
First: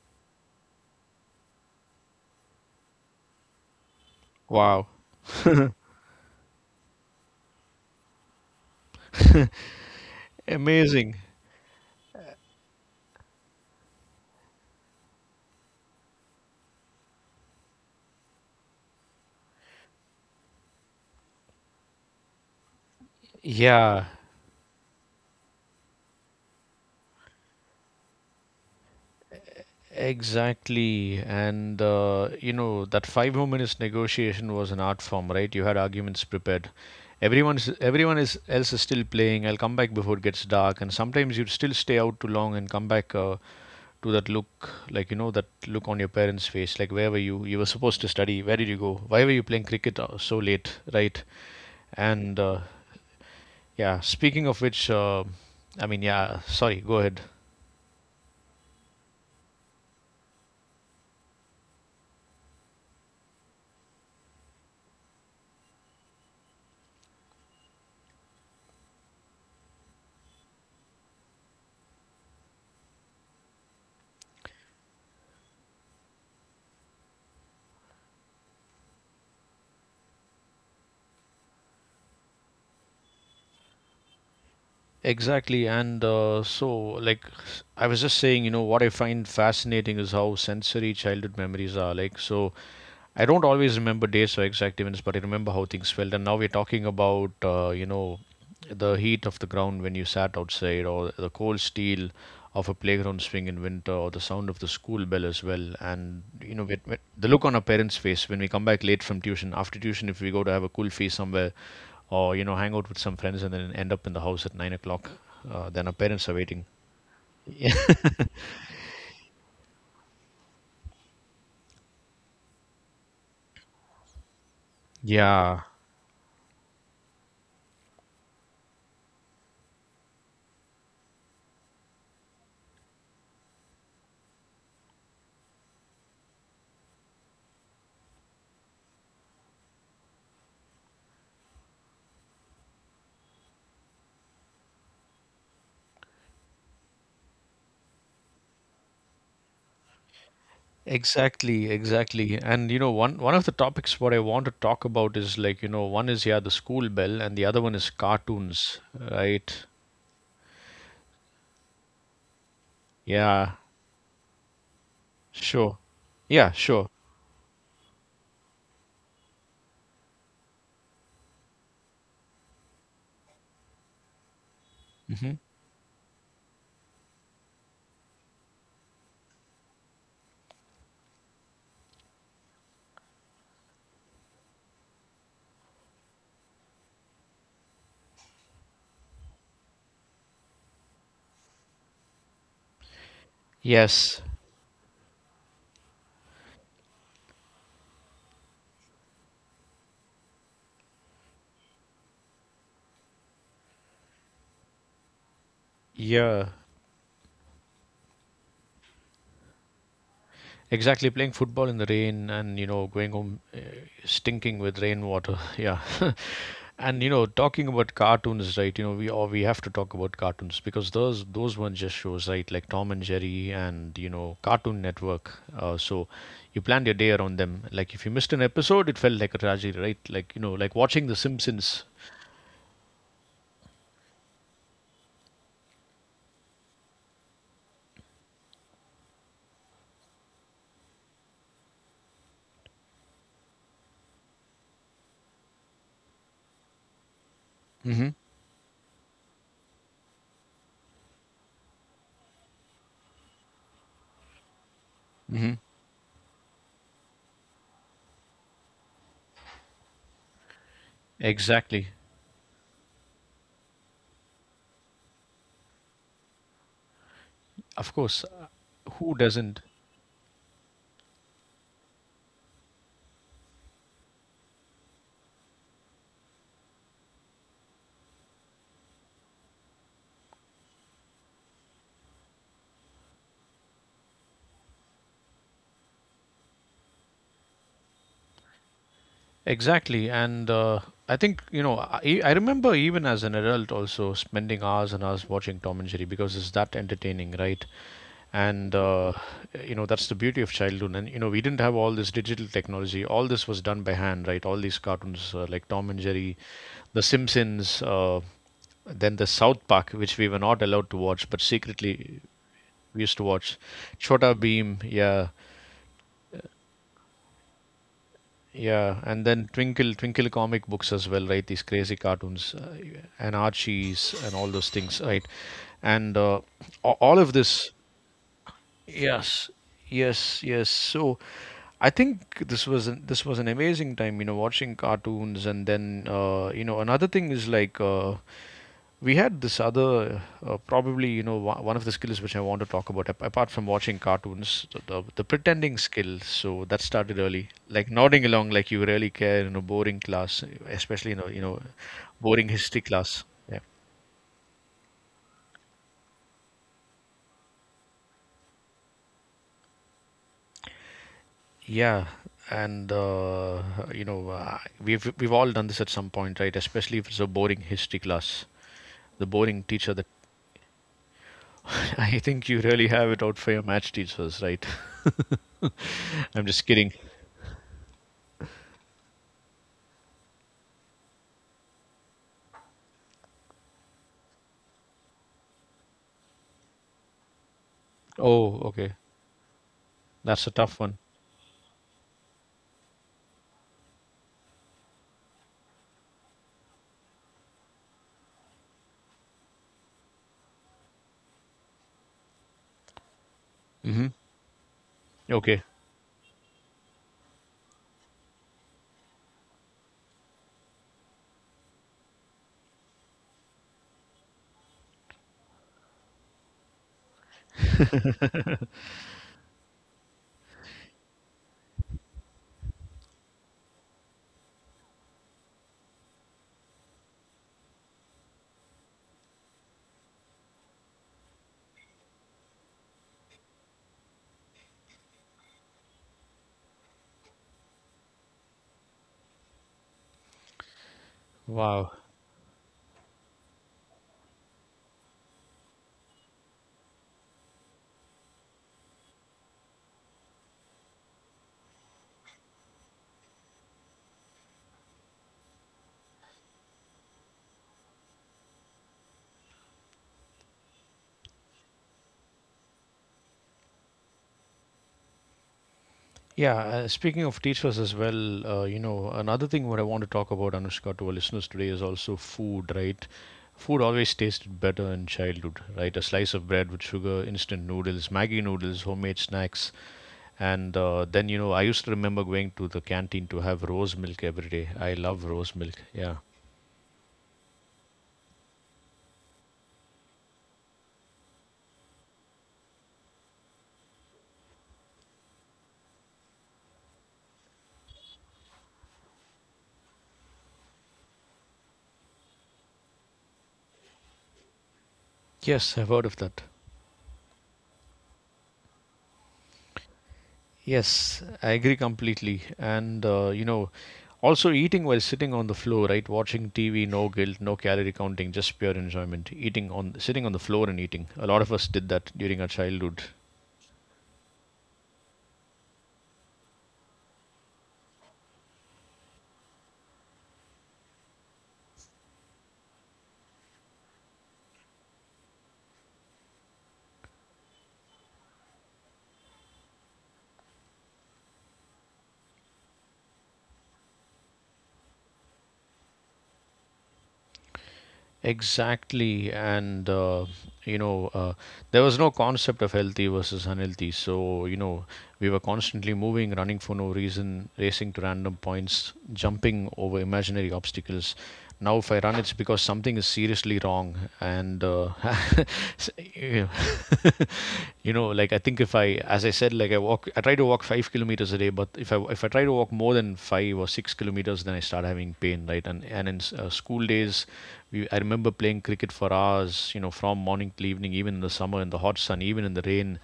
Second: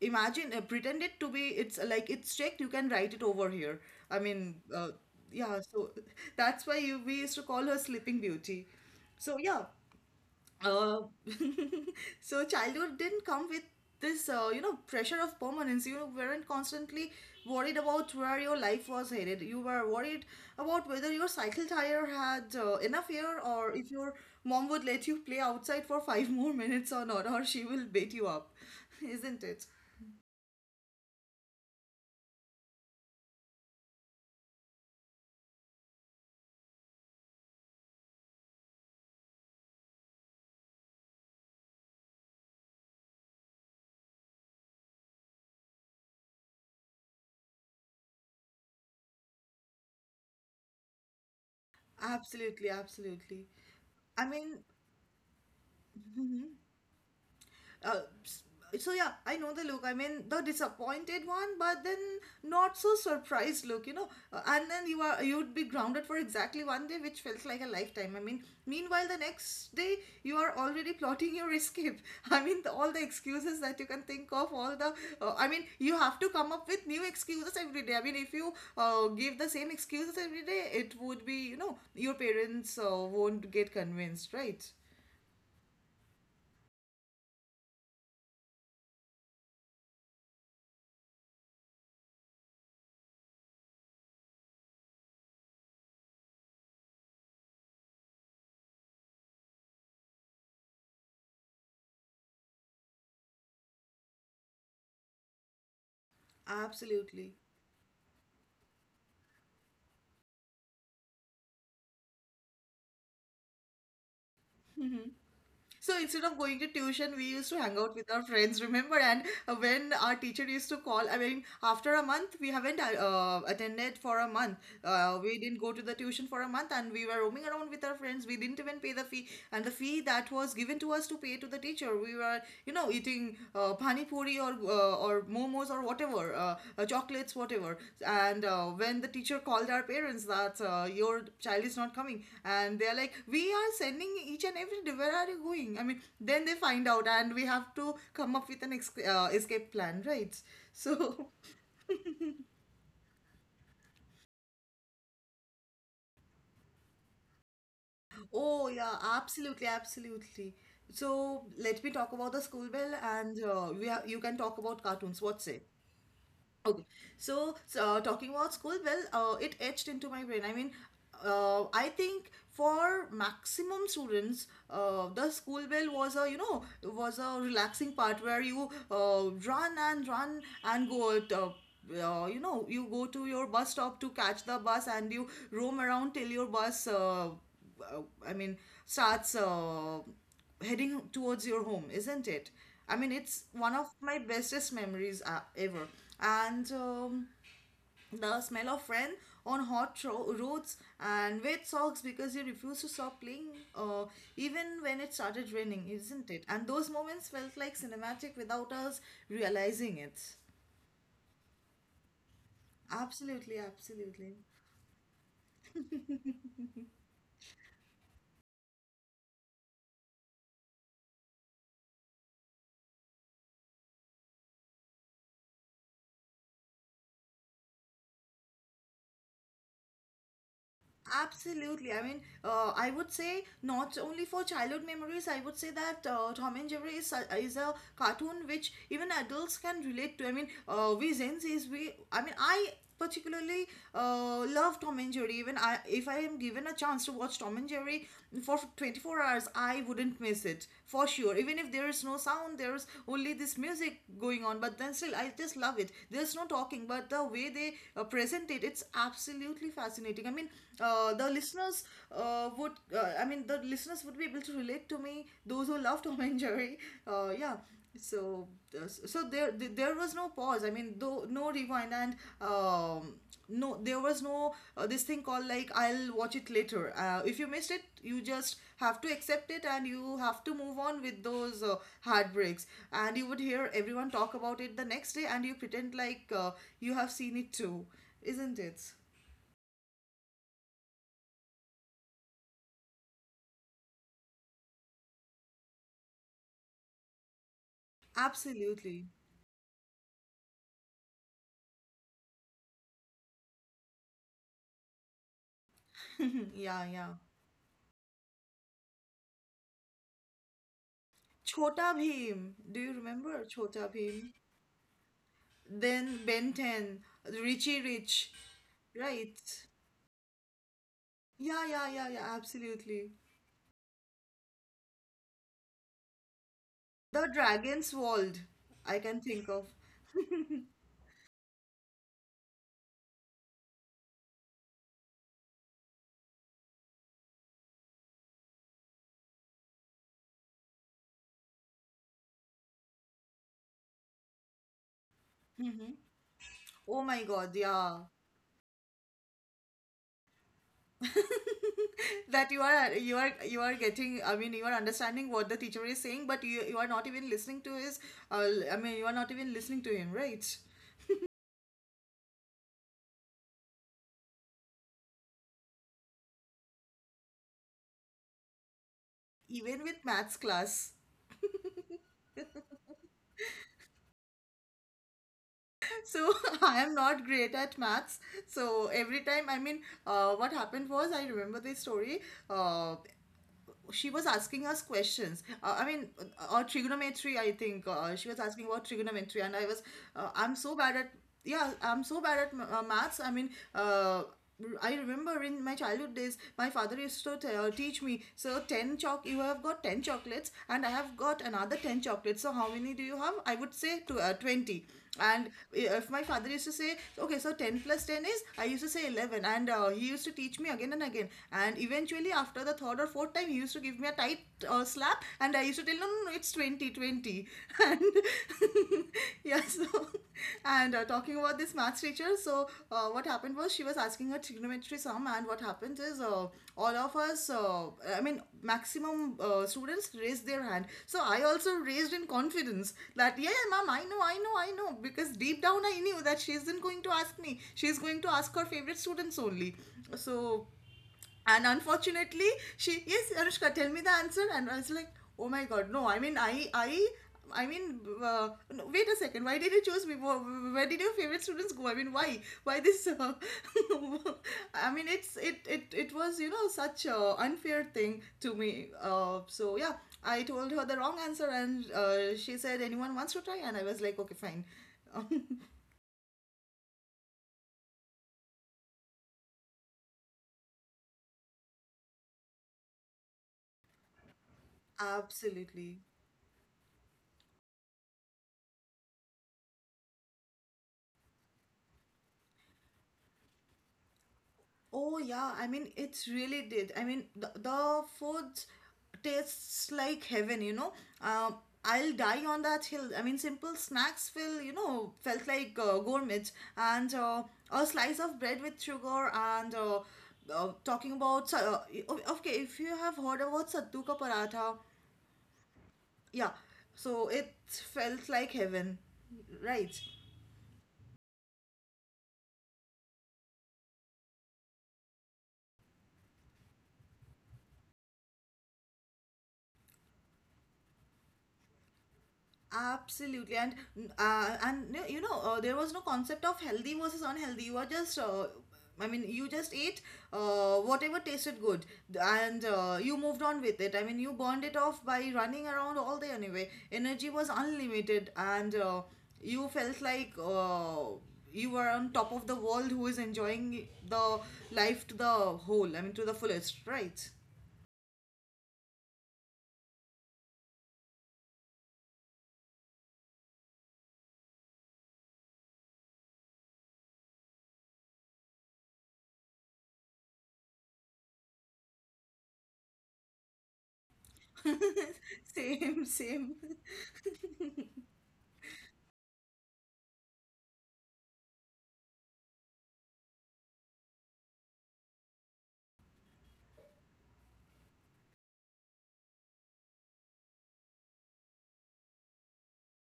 Imagine, pretend it to be, it's like it's checked, you can write it over here, I mean, Wow. Yeah. So that's why you, we used to call her sleeping beauty. So yeah, uh, Amazing. so childhood didn't come with this, you know, pressure of permanence. You weren't constantly worried about where your life was headed. You were worried about whether your cycle tire had enough air, or if Yeah, your mom would let you play outside for five more minutes or not, or she will beat you up, isn't it? exactly. And you know, that five more minutes negotiation was an art form, right? You had arguments prepared. Everyone's everyone is else is still playing. I'll come back before it gets dark. And sometimes you'd still stay out too long and come back to that look, like, you know, that look on your parents' face, like, where were you? You were supposed to study. Where did you go? Why were you playing cricket so late, right? And Absolutely, absolutely. yeah, I speaking of mean, which, uh, I mean, yeah. Sorry, go ahead. Uh, s- so yeah, I know the look. I mean, the disappointed one, but then not so surprised look, you know. And then you'd be grounded for exactly one day, which felt like a lifetime. I mean, meanwhile, the next day you are already plotting your escape. I mean, the, all the excuses that you can think of, all the I mean, you have to come up with new excuses every day. I mean, if you give the same excuses every day, it would be, you know, your parents won't get convinced, right? Exactly, and so, like, I was just saying, you know, what I find fascinating is how sensory childhood memories are. Like, so, I don't always remember dates or exact events, but I remember how things felt. And now we're talking about, you know, the heat of the ground when you sat outside, or the cold steel of a playground swing in winter, or the sound of the school bell as well. And, you know, the Absolutely. look on our parents' face when we come back late from tuition, after tuition, if we go to have a cool feast somewhere, or, you know, hang out with some friends and then end up in the house at nine o'clock, then our So instead parents are of going waiting. to tuition, we used to hang out with our friends, remember? And when our teacher used to call, I mean, after a month, we haven't attended for a month. We didn't Yeah. go to the tuition for a month, and we were roaming around with our friends. We didn't even pay the fee. And the fee that was given to us to pay to the teacher, we were, you know, eating pani puri or momos or whatever, chocolates, whatever. And when the teacher called our parents that, your child is not coming, and they are like, we are sending each and every day. Where are you going? I mean, then they find out, and we have to come up with an escape plan, right? So, Exactly, exactly. And you know, one of the topics what I want to talk about is like, you know, one is, yeah, the school bell and the other one is oh cartoons, yeah, right? absolutely, absolutely. So let me talk about the school bell, and Yeah, you can talk about cartoons. What say? sure. Yeah, Okay, sure. so, talking about school, well, it etched into my brain. I mean, I think for maximum students, the Hmm. school bell was a you know was a relaxing part where you run and go out. You know, you go to your bus stop to catch the bus, and you roam around till your bus uh, I mean, starts heading towards your home, isn't it? I mean, it's one of my Yes. bestest memories ever. And the smell of rain on hot roads and wet socks because you refuse to stop playing, uh, even when it started raining, isn't it? Yeah. And those moments felt like cinematic without us realizing it. Exactly, playing football in the rain and, you know, going home Absolutely, absolutely. stinking with rainwater. Yeah. And you know, talking about cartoons, right? You know, we have to talk about cartoons because those ones just shows, right? Like Tom and Jerry and you know Cartoon Network. So you planned your day around them. Like if you missed an episode, it felt like a tragedy, right? Like, you know, like watching The Simpsons. Absolutely. I mean, I would say not only for childhood memories, I would say that Tom and Jerry is a cartoon which even adults can relate to. I mean, we Gen Zs, I particularly love Tom and Jerry. Even I, if I am given a chance to watch Tom and Jerry Mm-hmm. for 24 hours, I wouldn't miss it for sure. Even if there is no sound, there's only this music going on, but then still, I Mm-hmm. just love it. There's no talking, but the way they present it, it's absolutely fascinating. I mean, the listeners Exactly. I mean, the listeners would be able to relate to me. Those who love Tom and Jerry, yeah. Of course, So, who doesn't? There was no pause. I mean, though, no rewind and um, no, there was no this thing called like I'll watch it later. If you missed it, you just have to accept it and you have to move on with those heartbreaks. And you would hear everyone talk about it the next day, and you pretend like you have seen it too, isn't it? Exactly. And I think, you know, I remember even as an adult also spending hours and hours watching Tom and Jerry because it's that entertaining, right? And, Absolutely. You know, that's the beauty of childhood. And, you know, we didn't have all this digital technology. All this was done by hand, right? All these cartoons like Tom and Jerry, Yeah, The yeah. Simpsons, then the South Park, which we were not allowed to watch, but Chota secretly Bheem. Do you we used to remember watch. Chota Chota Bheem? Beam, yeah. Then Ben 10, Richie Rich, Yeah, and right? then Twinkle Twinkle comic books as well, right? These Yeah, yeah, crazy yeah, yeah, cartoons absolutely. and Archie's and all those things, right? And all The of this. Dragon's World, I can think Yes, of. yes, yes. So, I think this was an amazing time, you know, watching cartoons, and then you know, another thing is like we had this other probably you know one of the skills which I want to talk about apart from watching cartoons, the pretending Mhm. skill. So that Oh started my early, God, like yeah. nodding along like you really care in a boring class, especially in a you know boring That you history are you class. are Yeah. you are getting, I mean, you are understanding what the teacher is saying, but you are not even listening to I mean, you are not even listening to him, right? Yeah, and you know, uh, we've all done this at some point, right? Especially if it's a boring history class, the boring Even teacher with that maths class. I think you really have it out for your match teachers, right? So, I'm just I kidding. am not great at maths. So every time, I mean, what happened was, I remember this story. uh, she was asking us questions, or trigonometry, I think. She was Oh, asking about okay, trigonometry, and that's a I'm so tough bad one. at... yeah, I'm so bad at maths. I mean, I remember in my childhood days, my father used to teach me. So, 10 you have got 10 chocolates, and I have got another 10 chocolates. So, how many do you have? I would say Hmm. to, 20. And Okay, if my father used to say, okay, so 10 plus 10 is, I used to say 11. And he used to teach me again and again, and eventually after the third or fourth time, he used to give me a tight slap. And I used to tell, no, no, no, it's 20, 20. And yeah. So, and talking about this maths teacher, so what happened was, she was asking her trigonometry sum. And what happens is, all of us, I mean, maximum students raised their hand. So I also raised in confidence that, yeah, yeah, ma'am, I know, I know, I know, because deep down I knew that she isn't going to ask me, she's going to ask her favorite students only. So, and wow. unfortunately, she yes, Anushka, tell me the answer. And I was like, oh my God, no. I mean, no, wait a second. Why did you choose me? Where did your favorite students go? I mean, why? Why this? I mean, it's it it it was such a unfair thing to me. So yeah, I told her the wrong answer. And she said, anyone wants to try? And I was like, okay, fine. Yeah, speaking of teachers as well, you know, another thing what I want to talk about, Anushka, to our listeners today is also food, right? Food always tasted better in childhood, right? Absolutely. A slice of bread with sugar, instant noodles, Maggie noodles, homemade snacks. And then, you know, I used to remember going to the canteen to have rose milk every day. I Oh love yeah, rose I milk. mean Yeah. it's really did. I mean the food tastes like heaven, you know. Um, I'll die on that hill. I mean simple snacks felt like gourmet. And a slice of bread with sugar. And talking about okay, if you have heard about sattu ka paratha, Yes, I've heard of that. yeah. So it felt like heaven, right? Yes, I agree completely. And, you know, also eating while sitting on the floor, right? Watching TV, no guilt, no calorie counting, just pure enjoyment. Eating on, sitting on the floor and eating. A lot of us did that during our childhood. Absolutely. And there was no concept of healthy versus unhealthy. You were just, I mean, you just ate whatever tasted good. And you moved on with it. I mean, you burned it off by running around all day anyway. Energy was unlimited. And you felt like you were on top of the world, who is enjoying the life to the whole. I mean, to the fullest, right? Exactly. And, you know, uh, there was no concept of healthy versus unhealthy. So, you know, we were constantly moving, running for no reason, racing to random points, jumping over imaginary obstacles. Now, if I run, it's because something is seriously wrong. And, Same, you same. know, like I think if I, as I said, like I walk, I try to walk 5 kilometers a day, but if I try to walk more than 5 or 6 kilometers, then I start having pain, right? And in school days, we I remember playing cricket for hours, you know, from morning till evening, even in the summer, in the hot sun, even in the rain.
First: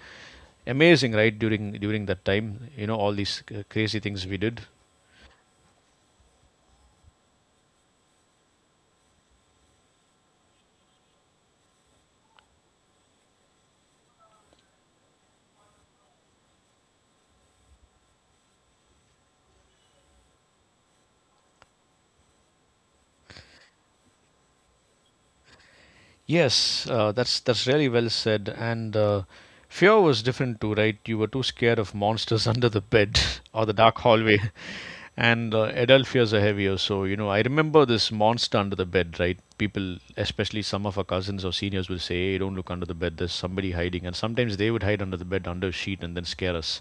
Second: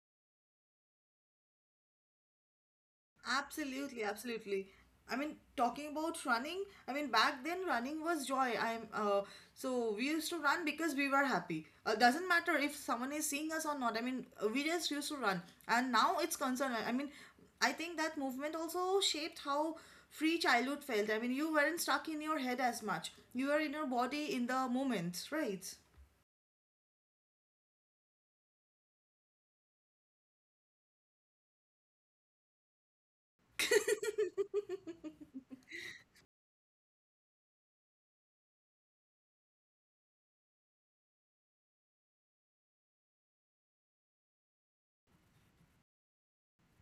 Amazing, right? During that time, you know, all these crazy Absolutely, things we did. absolutely. I mean, talking about running, I mean, back then running was joy. I'm So we used to run because we were happy. Doesn't matter if someone is seeing us or not. I mean, we just used to run. And now it's concerned. I mean, I think that movement also shaped how free childhood felt. I mean, you weren't stuck in your head as much. You were in your body in the moment, right? Yes, that's really well said. And fear was different too, right? You were too scared of monsters under the bed or the dark hallway, and adult fears are heavier. So you know, I remember this monster under the bed, right? People, especially some of our cousins or seniors, will say, "Hey, don't look under the bed. There's somebody hiding." And sometimes they would hide under the bed, under a sheet, and then scare us.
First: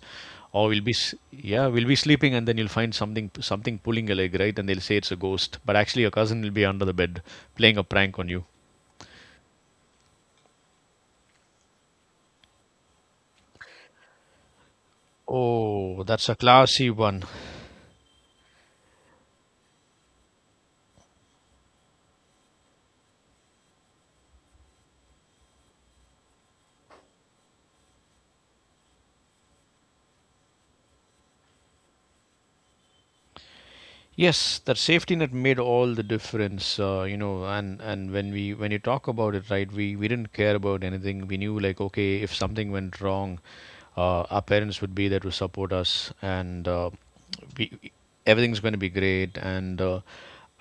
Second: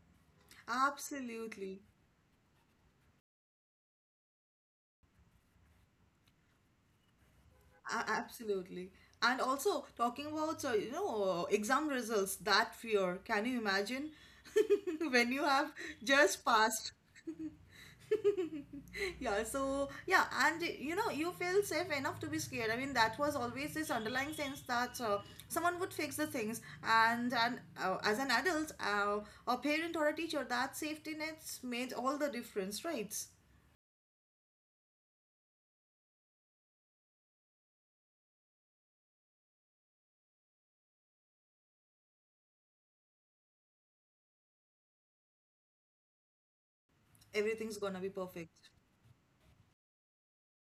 Or we'll be, yeah, Absolutely. we'll be sleeping, and then you'll find something, something pulling a leg, right? And they'll say it's a ghost, but actually your cousin will be under the bed playing a prank on you. Absolutely. And also talking about exam results, that fear. Can you imagine, when you have Oh, that's a just classy passed? one. Yeah, so yeah, and you feel safe enough to be scared. I mean that was always this underlying sense that someone would fix the things, and as an adult, a parent or a teacher, that safety nets made all the difference, right? Yes, that safety net made all the difference, you know, and when we when you talk about it, right, we didn't care about anything. We knew like, okay, if something went wrong, our parents would be there to support us, and Everything's we, gonna be everything's perfect. going to be great. And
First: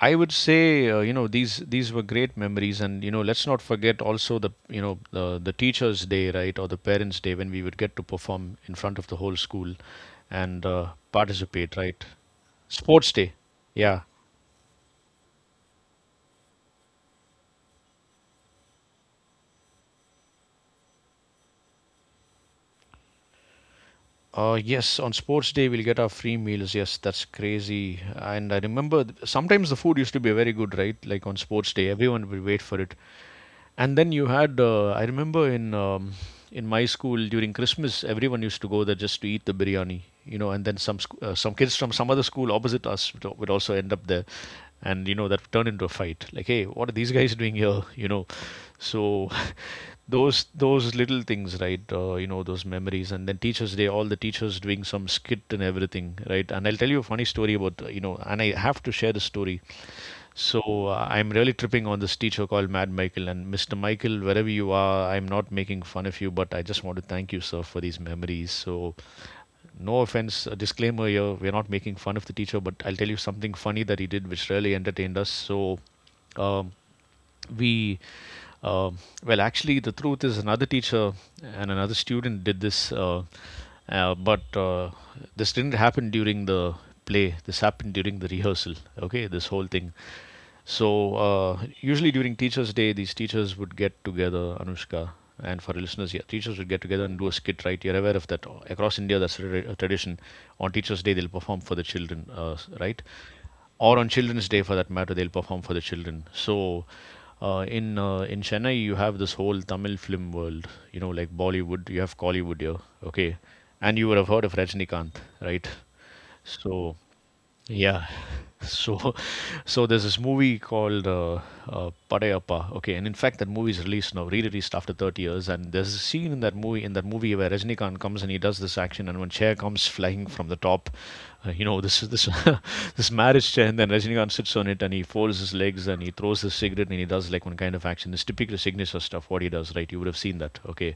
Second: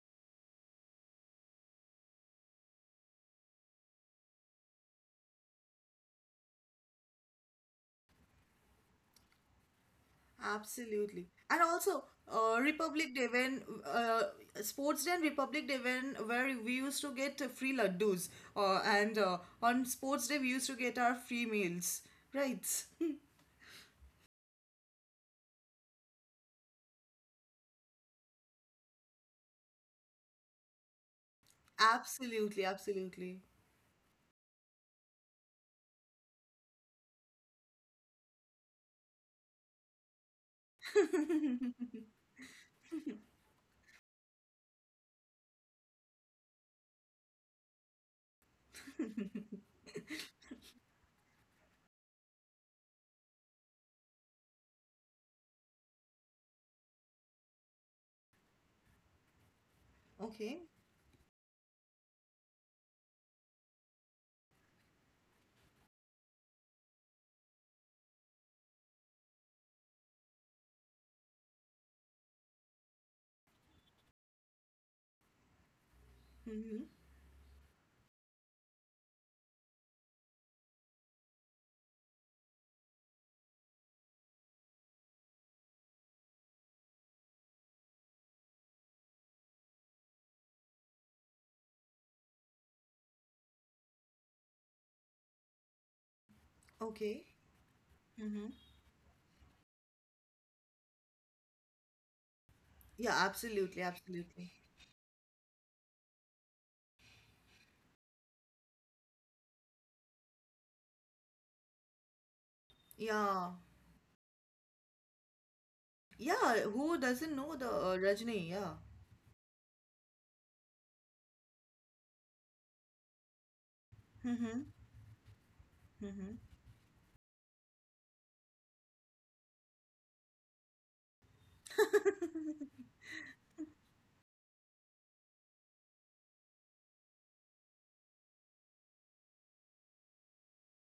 I would say, you know, these were great memories, and you know, let's not forget also the you know the teachers' day, right, or the parents' day when we would get to perform in front of the whole school and Absolutely. And participate, also, right? Sports Republic Day, Day. when Yeah. Sports Day and Republic Day, when where we used to get free laddus, and on Sports Day we used to get our free meals, right? Yes, on Sports Day we'll get our free meals. Yes, that's crazy. And I remember sometimes the food used to be very good, right? Like on Sports Day, everyone will wait Absolutely, for it. absolutely. And then you had, I remember in my school during Christmas, everyone used to go there just to eat the biryani, you know. And then some some kids from some other school opposite us would also end up there, and you know that turned into a fight. Like, hey, what are these guys doing here? You know, so those little things, right? You know, those memories. And then Teachers Day, all the teachers doing some skit and everything, right? And I'll tell you a funny story about you know, and I have to share the story. So Okay. I'm really tripping on this teacher called Mad Michael. And Mr. Michael, wherever you are, I'm not making fun of you, but I just want to thank you, sir, for these memories. So no offense, a disclaimer here, we're not making fun of the teacher, but I'll tell you something funny that he did, which really entertained us. So um, Mm-hmm. we uh, well, actually the truth is another teacher and another student did this but this didn't happen during the play, this happened during the rehearsal, okay, this whole thing. So usually during Teachers Day these teachers would get together, Anushka, and for our listeners, yeah, teachers would get together and Okay. do a skit, right? You're aware of that, Mm-hmm. across India, that's a a tradition. On Teachers Day they'll perform for the children, right, Yeah, absolutely, or on Children's absolutely. Day for that matter, they'll perform for the children. So in in Chennai, you have this whole Tamil film world, you know, like Bollywood, you have Kollywood here, okay, Yeah. and you would have heard of Rajnikant, right? Yeah, So who doesn't know the yeah, Rajni? Yeah. so so there's this movie called Padayappa, okay, and in fact that movie is released now, Mm-hmm. re-released after 30 years, and there's a scene in that movie where Rajnikant comes and he does this action, and when chair comes flying from the top, you know, this Mm-hmm. this marriage chair, and then Rajinikanth sits on it and he folds his legs and he throws his cigarette and he does like one kind of action, this typical signature stuff what he does, right? You would have seen that, okay.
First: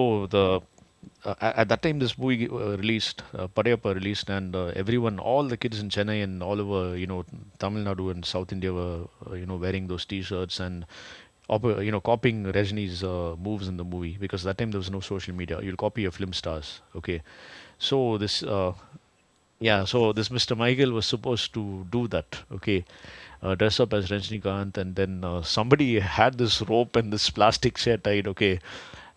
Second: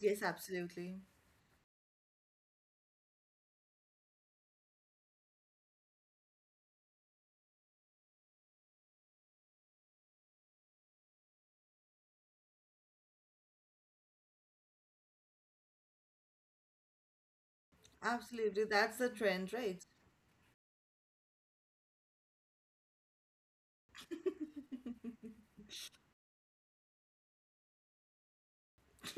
Yes, the absolutely. uh, at that time this movie released, Padayappa released, and everyone, all the kids in Chennai and all over, you know, Tamil Nadu and South India, were you know, wearing those t-shirts and you know, copying Rajini's moves in the movie, because that time there was no social media, you'll copy your film stars, okay. So this Absolutely. That's the trend, right? yeah, so this Mr. Michael was supposed to do that, okay? Dress up as Rajnikant, and then somebody had this rope and this plastic chair tied, okay?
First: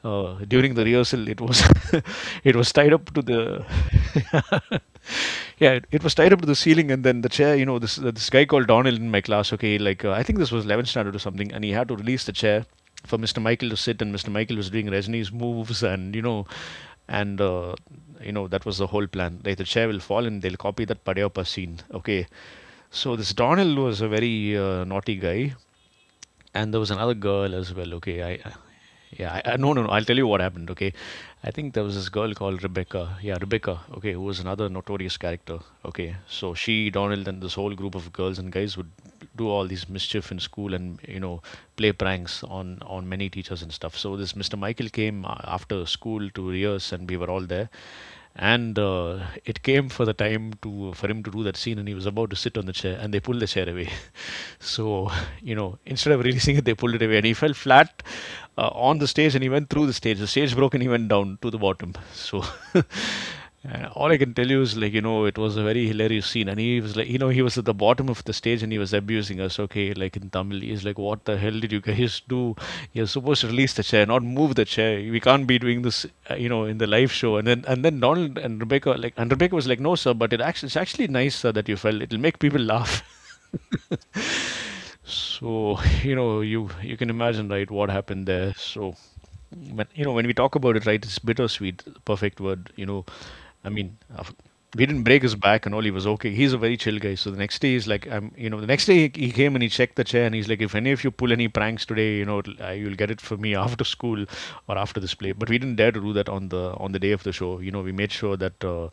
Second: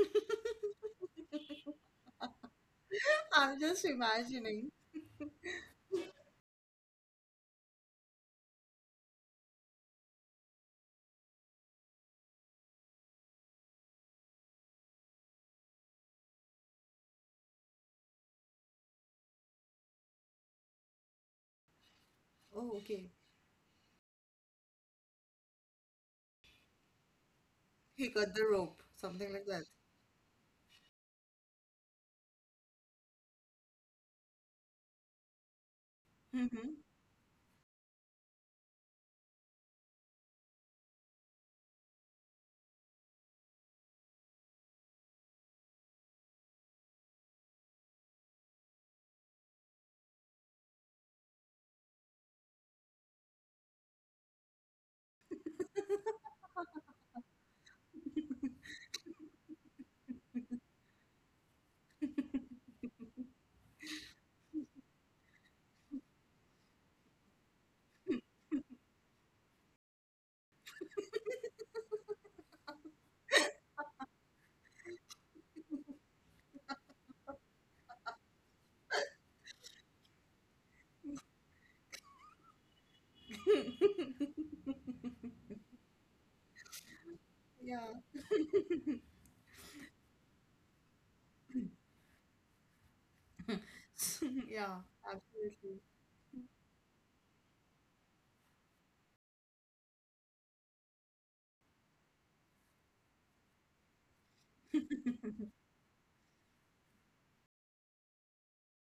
During the rehearsal, it was it was tied up to I'm the just imagining. yeah, it was tied up to the ceiling, and then the chair. You know, this this guy called Donald in my class. Okay, like I think this was 11th standard or something, and he had to release the chair for Mr. Michael to sit, and Mr. Michael was doing Resni's moves, and you know that was the whole plan. Like the chair will fall and they'll copy that Padayappa scene. Okay, Oh, okay. so this Donald was a very naughty guy, and there was another girl as well, He okay, got the rope, yeah, something like I that. no no no, I'll tell you what happened, okay. I think there was this girl called Rebecca, yeah, Rebecca, okay, who was another notorious character, okay. So she, Mm-hmm. Donald, and this whole group of girls and guys would do all these mischief in school, and you know, play pranks on many teachers and stuff. So this Mr. Michael came after school to rehearse, and we were all there, and it came for the time to for him to do that scene, and he was about to sit on the chair and they pulled the chair away. So, you know, instead of releasing it, they pulled it away, and he fell flat on the stage, and he went through the stage. The stage broke, and he went down to the bottom. So. And all I can tell you is like, you know, it was a very hilarious scene, and he was like, you know, he was at the bottom of the stage and he was abusing us. Okay, like in Tamil, he's like, "What the hell did you guys do? You're supposed to release the chair, not move the chair. We can't be doing this, you know, in the live show." And then Donald and Rebecca like, and Rebecca was like, "No, sir, but it actually it's actually nice sir that you fell. It'll make people laugh." So, you know, you can imagine, right, Yeah. what happened there. So, when you know, when we talk about it, right, it's bittersweet, the perfect word. You know, I mean, Yeah, we didn't break his back and all. absolutely. He was okay. He's a very chill guy. So the next day, he's like, the next day he came and he checked the chair and he's like, if any of you pull any pranks today, you'll get it for me after school or after this play. But we didn't dare to do that on the day of the show. You know, we made sure that.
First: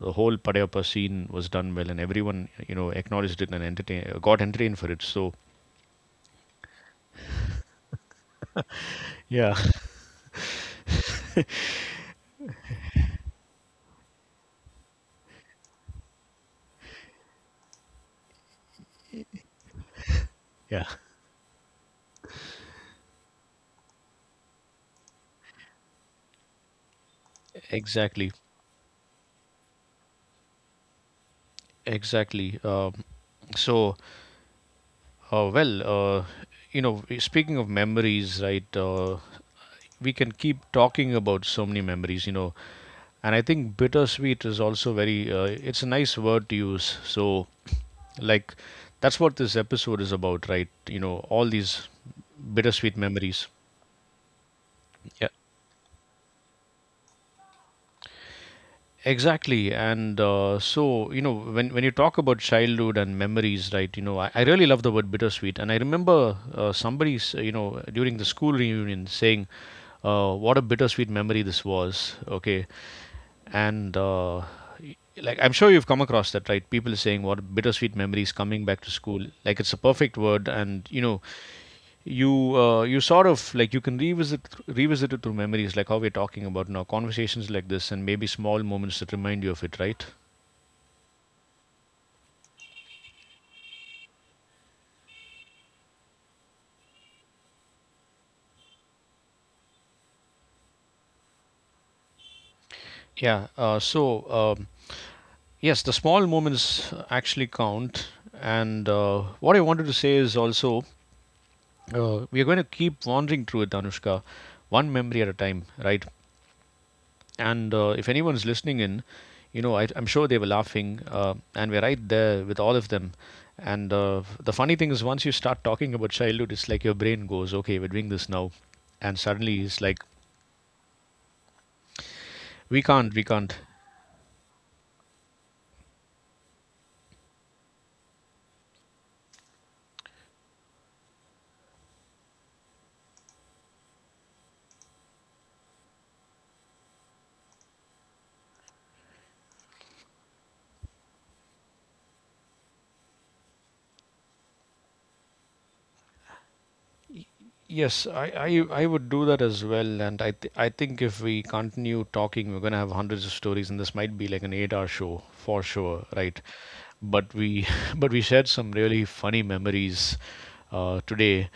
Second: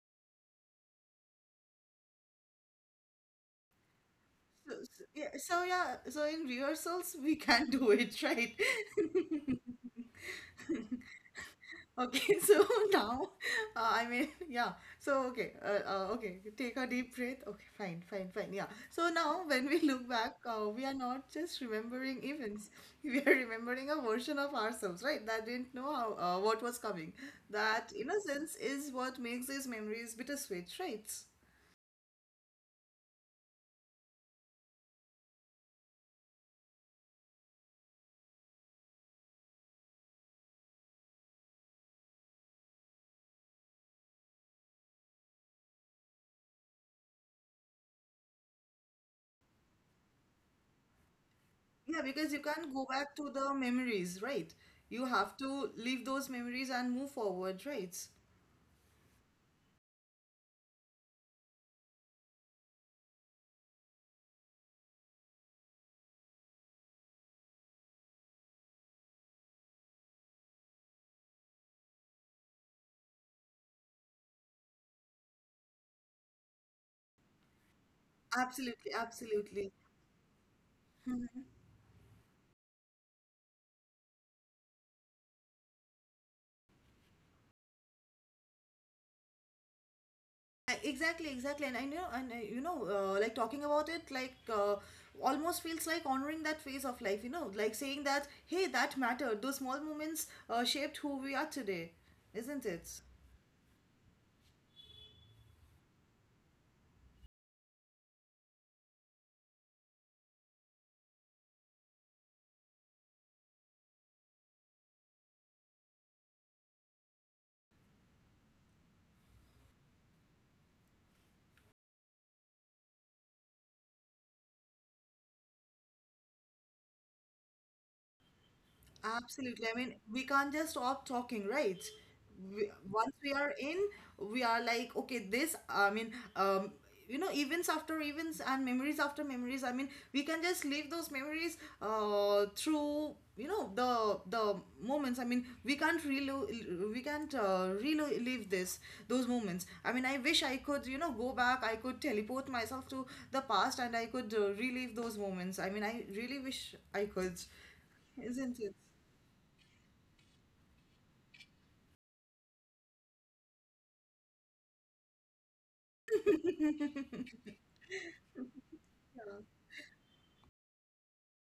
The whole Padayappa scene was done well, and everyone, you know, acknowledged it and got So, entertained for it. so, yeah, So, so yeah, so in rehearsals we can do it, right? yeah. Okay, so now, I mean, yeah. So, okay, okay. Take a deep breath. Okay, fine, fine, fine. Yeah. So now, when we look back, we Yeah. are not just remembering events. We are remembering a version of ourselves, right? That didn't know how what was coming. That Exactly, innocence is what makes these memories bittersweet, right? exactly. So, well, uh, speaking of memories, right? We can keep talking about so many memories, you know, and I think bittersweet is also very. It's a nice word to use. So, like, that's what this episode is about, right? You know, all these Yeah, because you can't go bittersweet back to memories. the memories, right? You Yeah. have to leave those memories and move forward, right? Exactly. And so, you know, when you talk about childhood and memories, right, I really love the word bittersweet. And I remember somebody, during the school reunion saying, what a bittersweet memory this was. Okay. And, like I'm sure you've come across that, right? People saying what bittersweet memories coming back Absolutely, to school. Like absolutely. it's a perfect word, and you sort of like you can revisit it through memories, like how we're talking about now, conversations like this, and maybe small moments that remind you of it, right? Exactly, exactly. And I know. And like, talking about it, like, uh, almost feels like honoring that phase of life, you know, like saying that, hey, that mattered. Those small moments shaped who we are today, isn't it? Yeah. So yes, the small moments actually count. And what I wanted to say is also we are going to keep wandering through it, Anushka, one memory at a time, right? And if anyone's listening in, I'm sure they were laughing, and we're right there with all of them. And the funny thing is, once you start talking about childhood, it's like your brain goes, okay, we're doing this now. And suddenly Absolutely. I it's mean, like, we can't just stop talking, right? We, we once can't, we we are can't. in, we are like, okay, this, I mean, you know, events after events and memories after memories. I mean, we can just leave those memories through, you know, the moments. I mean, we can't we can't relive this those moments. I mean, I wish I could, you know, go back. I could teleport myself to the past, and I could relive those moments. I mean, I really wish I could, Yes, I, isn't it? I I would do that as well, and I think if we continue talking, we're gonna have hundreds of stories, and this might be like an 8-hour show for sure, right? But we but we shared some really funny memories today,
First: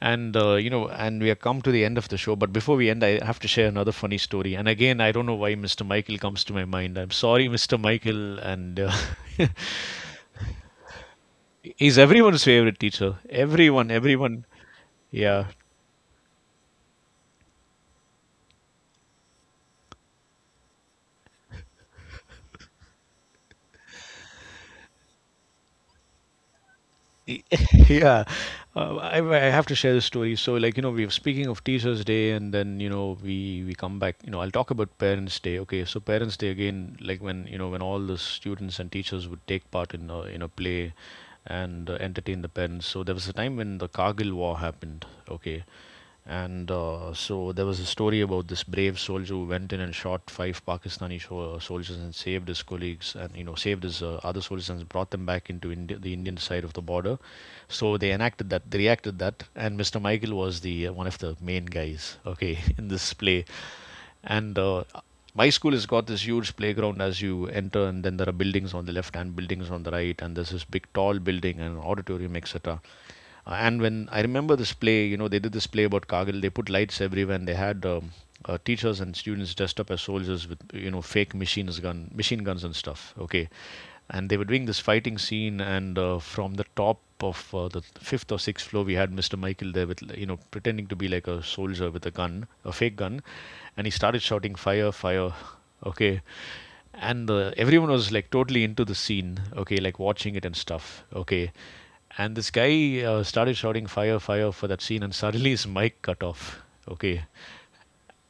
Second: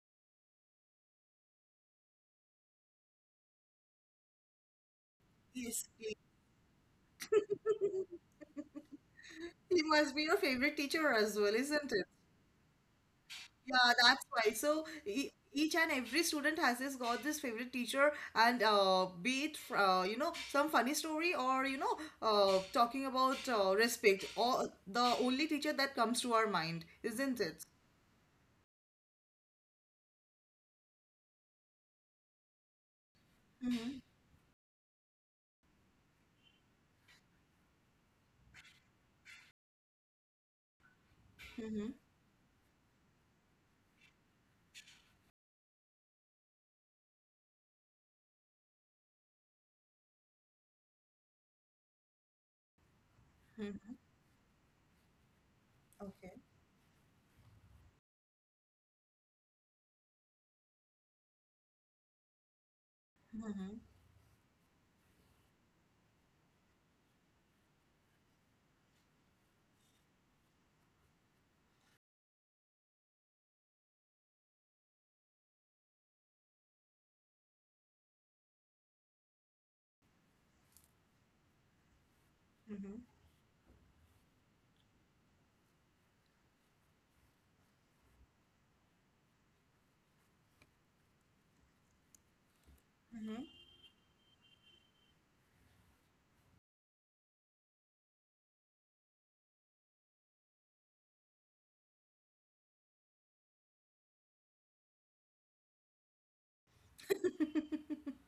and and we have come to the end of the show. But before we end, I have to share another funny story, and again, I don't know why Mr. Yes, please. Michael comes to my mind. I'm sorry, Mr. Michael, and He must be your favorite teacher as well, isn't he's it? everyone's favorite teacher. Everyone, Yeah, that's everyone, why. So, yeah. each and every student has this got this favorite teacher. And be it some funny story, or talking about respect, or the only teacher that comes to our mind, isn't Y- it? Yeah, I have to share this story. So, like we were speaking of Teachers Day, and then we come Mm-hmm. back. I'll talk about Parents Day. Okay, so Parents Day again, like when you know when all the students and teachers would take part in a play, Mm-hmm. and entertain the parents. So there was a time when the Kargil War happened. Okay, and so there was a story about this brave soldier who went in and shot five Pakistani soldiers and saved his colleagues and saved his other soldiers and brought them back into the Okay. Indian side of the border. So they enacted that, they reacted that, and Mr. Michael was the one of the main guys, okay, in this play. Mm-hmm. And my school has got this huge playground as you enter, and then there are buildings on the left and buildings on the right, and there's this big tall building and an auditorium, etc. And when I remember this play, they did this play about Kargil. They put lights everywhere, and they had teachers and students dressed up as soldiers with fake machine guns and stuff. Okay, and they were doing this fighting scene, and from the top of the fifth or sixth floor, we had Mr. Michael there with pretending to be like a soldier with a gun, a fake gun, Mm-hmm. and he started shouting, fire, fire. Okay. And everyone was like totally into the scene, okay, like watching it and stuff, okay. And this guy started shouting, fire, fire, for that scene, and suddenly his mic cut off. Okay.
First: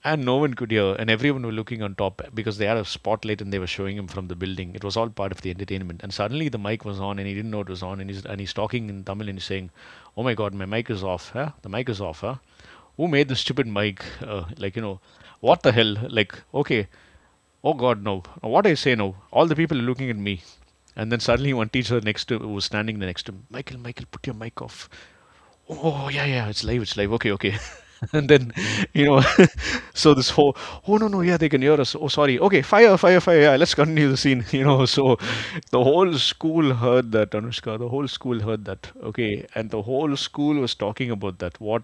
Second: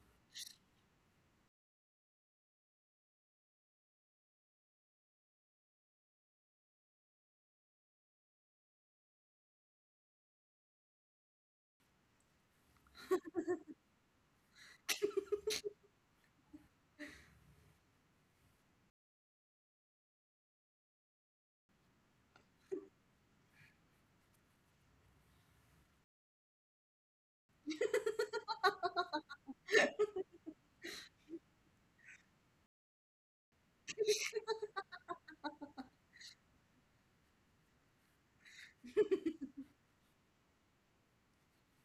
And no one could hear, and everyone were looking on top because they had a spotlight and they were showing him from the building. It was all part of the entertainment. And suddenly the mic was on, and he didn't know it was on, and he's talking in Tamil, and he's saying, oh my god, my mic is off, huh? The mic is off, huh? Who made this stupid mic? Like, what the hell? Like, okay, oh God, no. What I say now? All the people are looking at me. And then suddenly one teacher next to who was standing next to him, Michael, Michael, put your mic off. Oh yeah, yeah, it's live, it's live. Okay, okay. And then, you know, so this whole, oh no no, yeah they can hear us, oh sorry, okay, fire, fire, fire, yeah, let's continue the scene. So, the whole school heard that, Anushka. The whole school heard that, okay. And the whole school was talking about that, what,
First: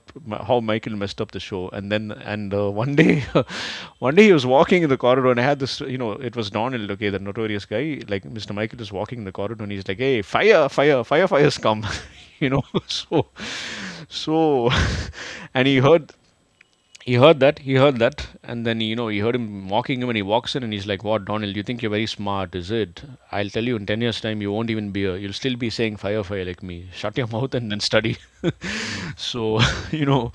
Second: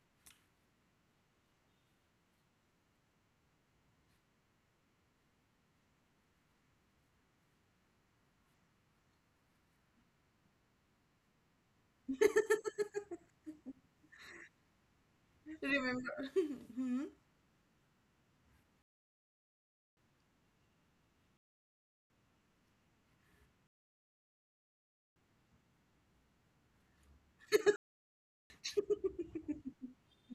how Michael messed up the show. And then and one day one day he was walking in the corridor and I had this, it was Donald, okay, the notorious guy. Like, Mr Michael is walking in the corridor and he's like, hey, fire, fire, firefighters come. So, so, and he Remember. heard he heard that he heard that And then he heard him mocking him, and he walks in and he's like, what, Donald, you think you're very smart, is it? I'll tell you, in 10 years time, you won't even be a you'll still be saying fire, fire like me. Shut your mouth and then study. So, you know,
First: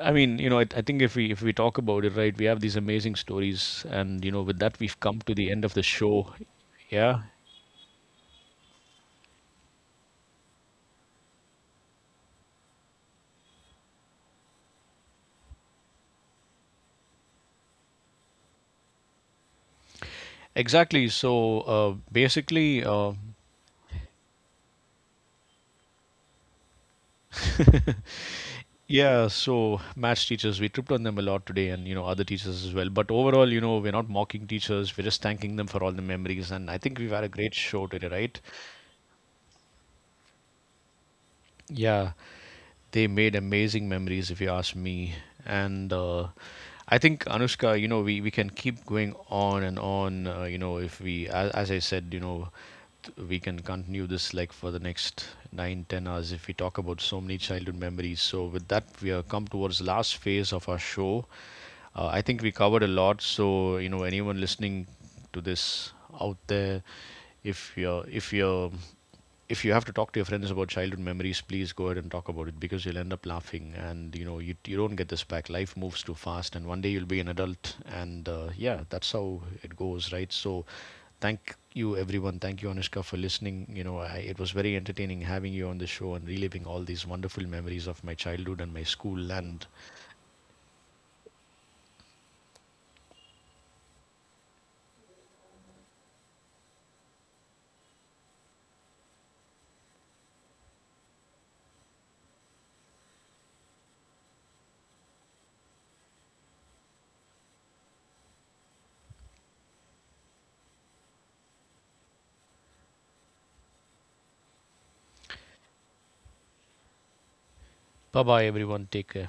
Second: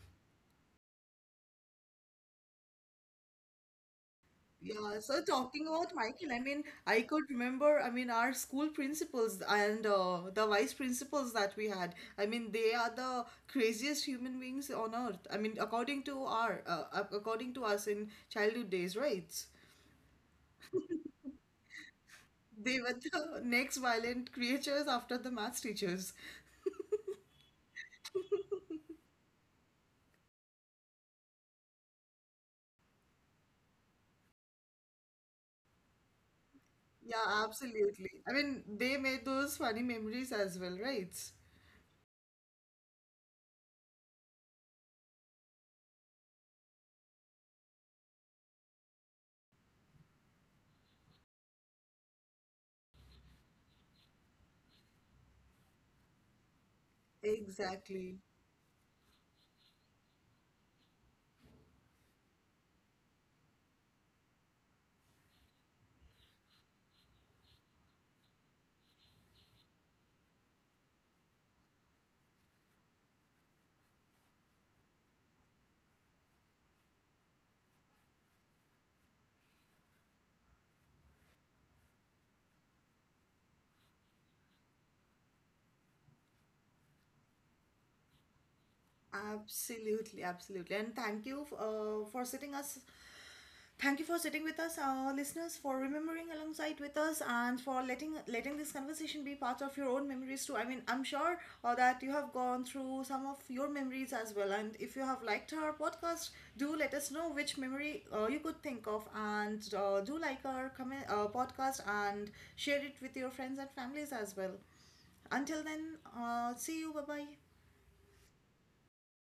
I mean, you know, I think if we talk about it, right, we have these amazing stories, and you know with that we've Yeah, come so to the end talking of the about Michael, show. I mean, I Yeah, could remember, I mean, our school principals and the vice principals that we had. I mean, they are the craziest human beings on earth. I mean, according to us in childhood days, right? exactly, so They basically were the next violent creatures after the maths teachers. yeah, so match teachers, we tripped on them a lot today and, other teachers as well. But overall, we're not mocking teachers, we're just thanking them for all the memories. And I think we've had a Yeah, great show today, absolutely. I right? mean, they made those funny memories as well, right? Yeah, they made amazing memories, if you ask me. And I think, Anushka, we can keep going on and on, if we, as I said, we can continue this like for the next 9, 10 hours if we talk about so many childhood Exactly. memories. So, with that, we are come towards the last phase of our show. I think we covered a lot. So anyone listening to this out there, if you're if you're if you have to talk to your friends about childhood memories, please go ahead and talk about it because you'll end up laughing, and you don't get this back. Life moves too fast, and one day you'll be an adult, and yeah, that's how it goes, right? So, thank you everyone. Thank you, Anushka, for listening. It was very entertaining having you on the show and reliving all these wonderful memories of my childhood and my school. And Absolutely, absolutely. And thank you for sitting with us, our listeners, for remembering alongside with us, and for letting this conversation be part of your own memories too. I mean, I'm sure that you have gone through some of your memories as well. And if you have liked our podcast, do let us know which memory you could think of. And do like our comment, podcast, and share it with your friends and families as well. Until then, see you. Bye bye. bye bye, everyone. Take care.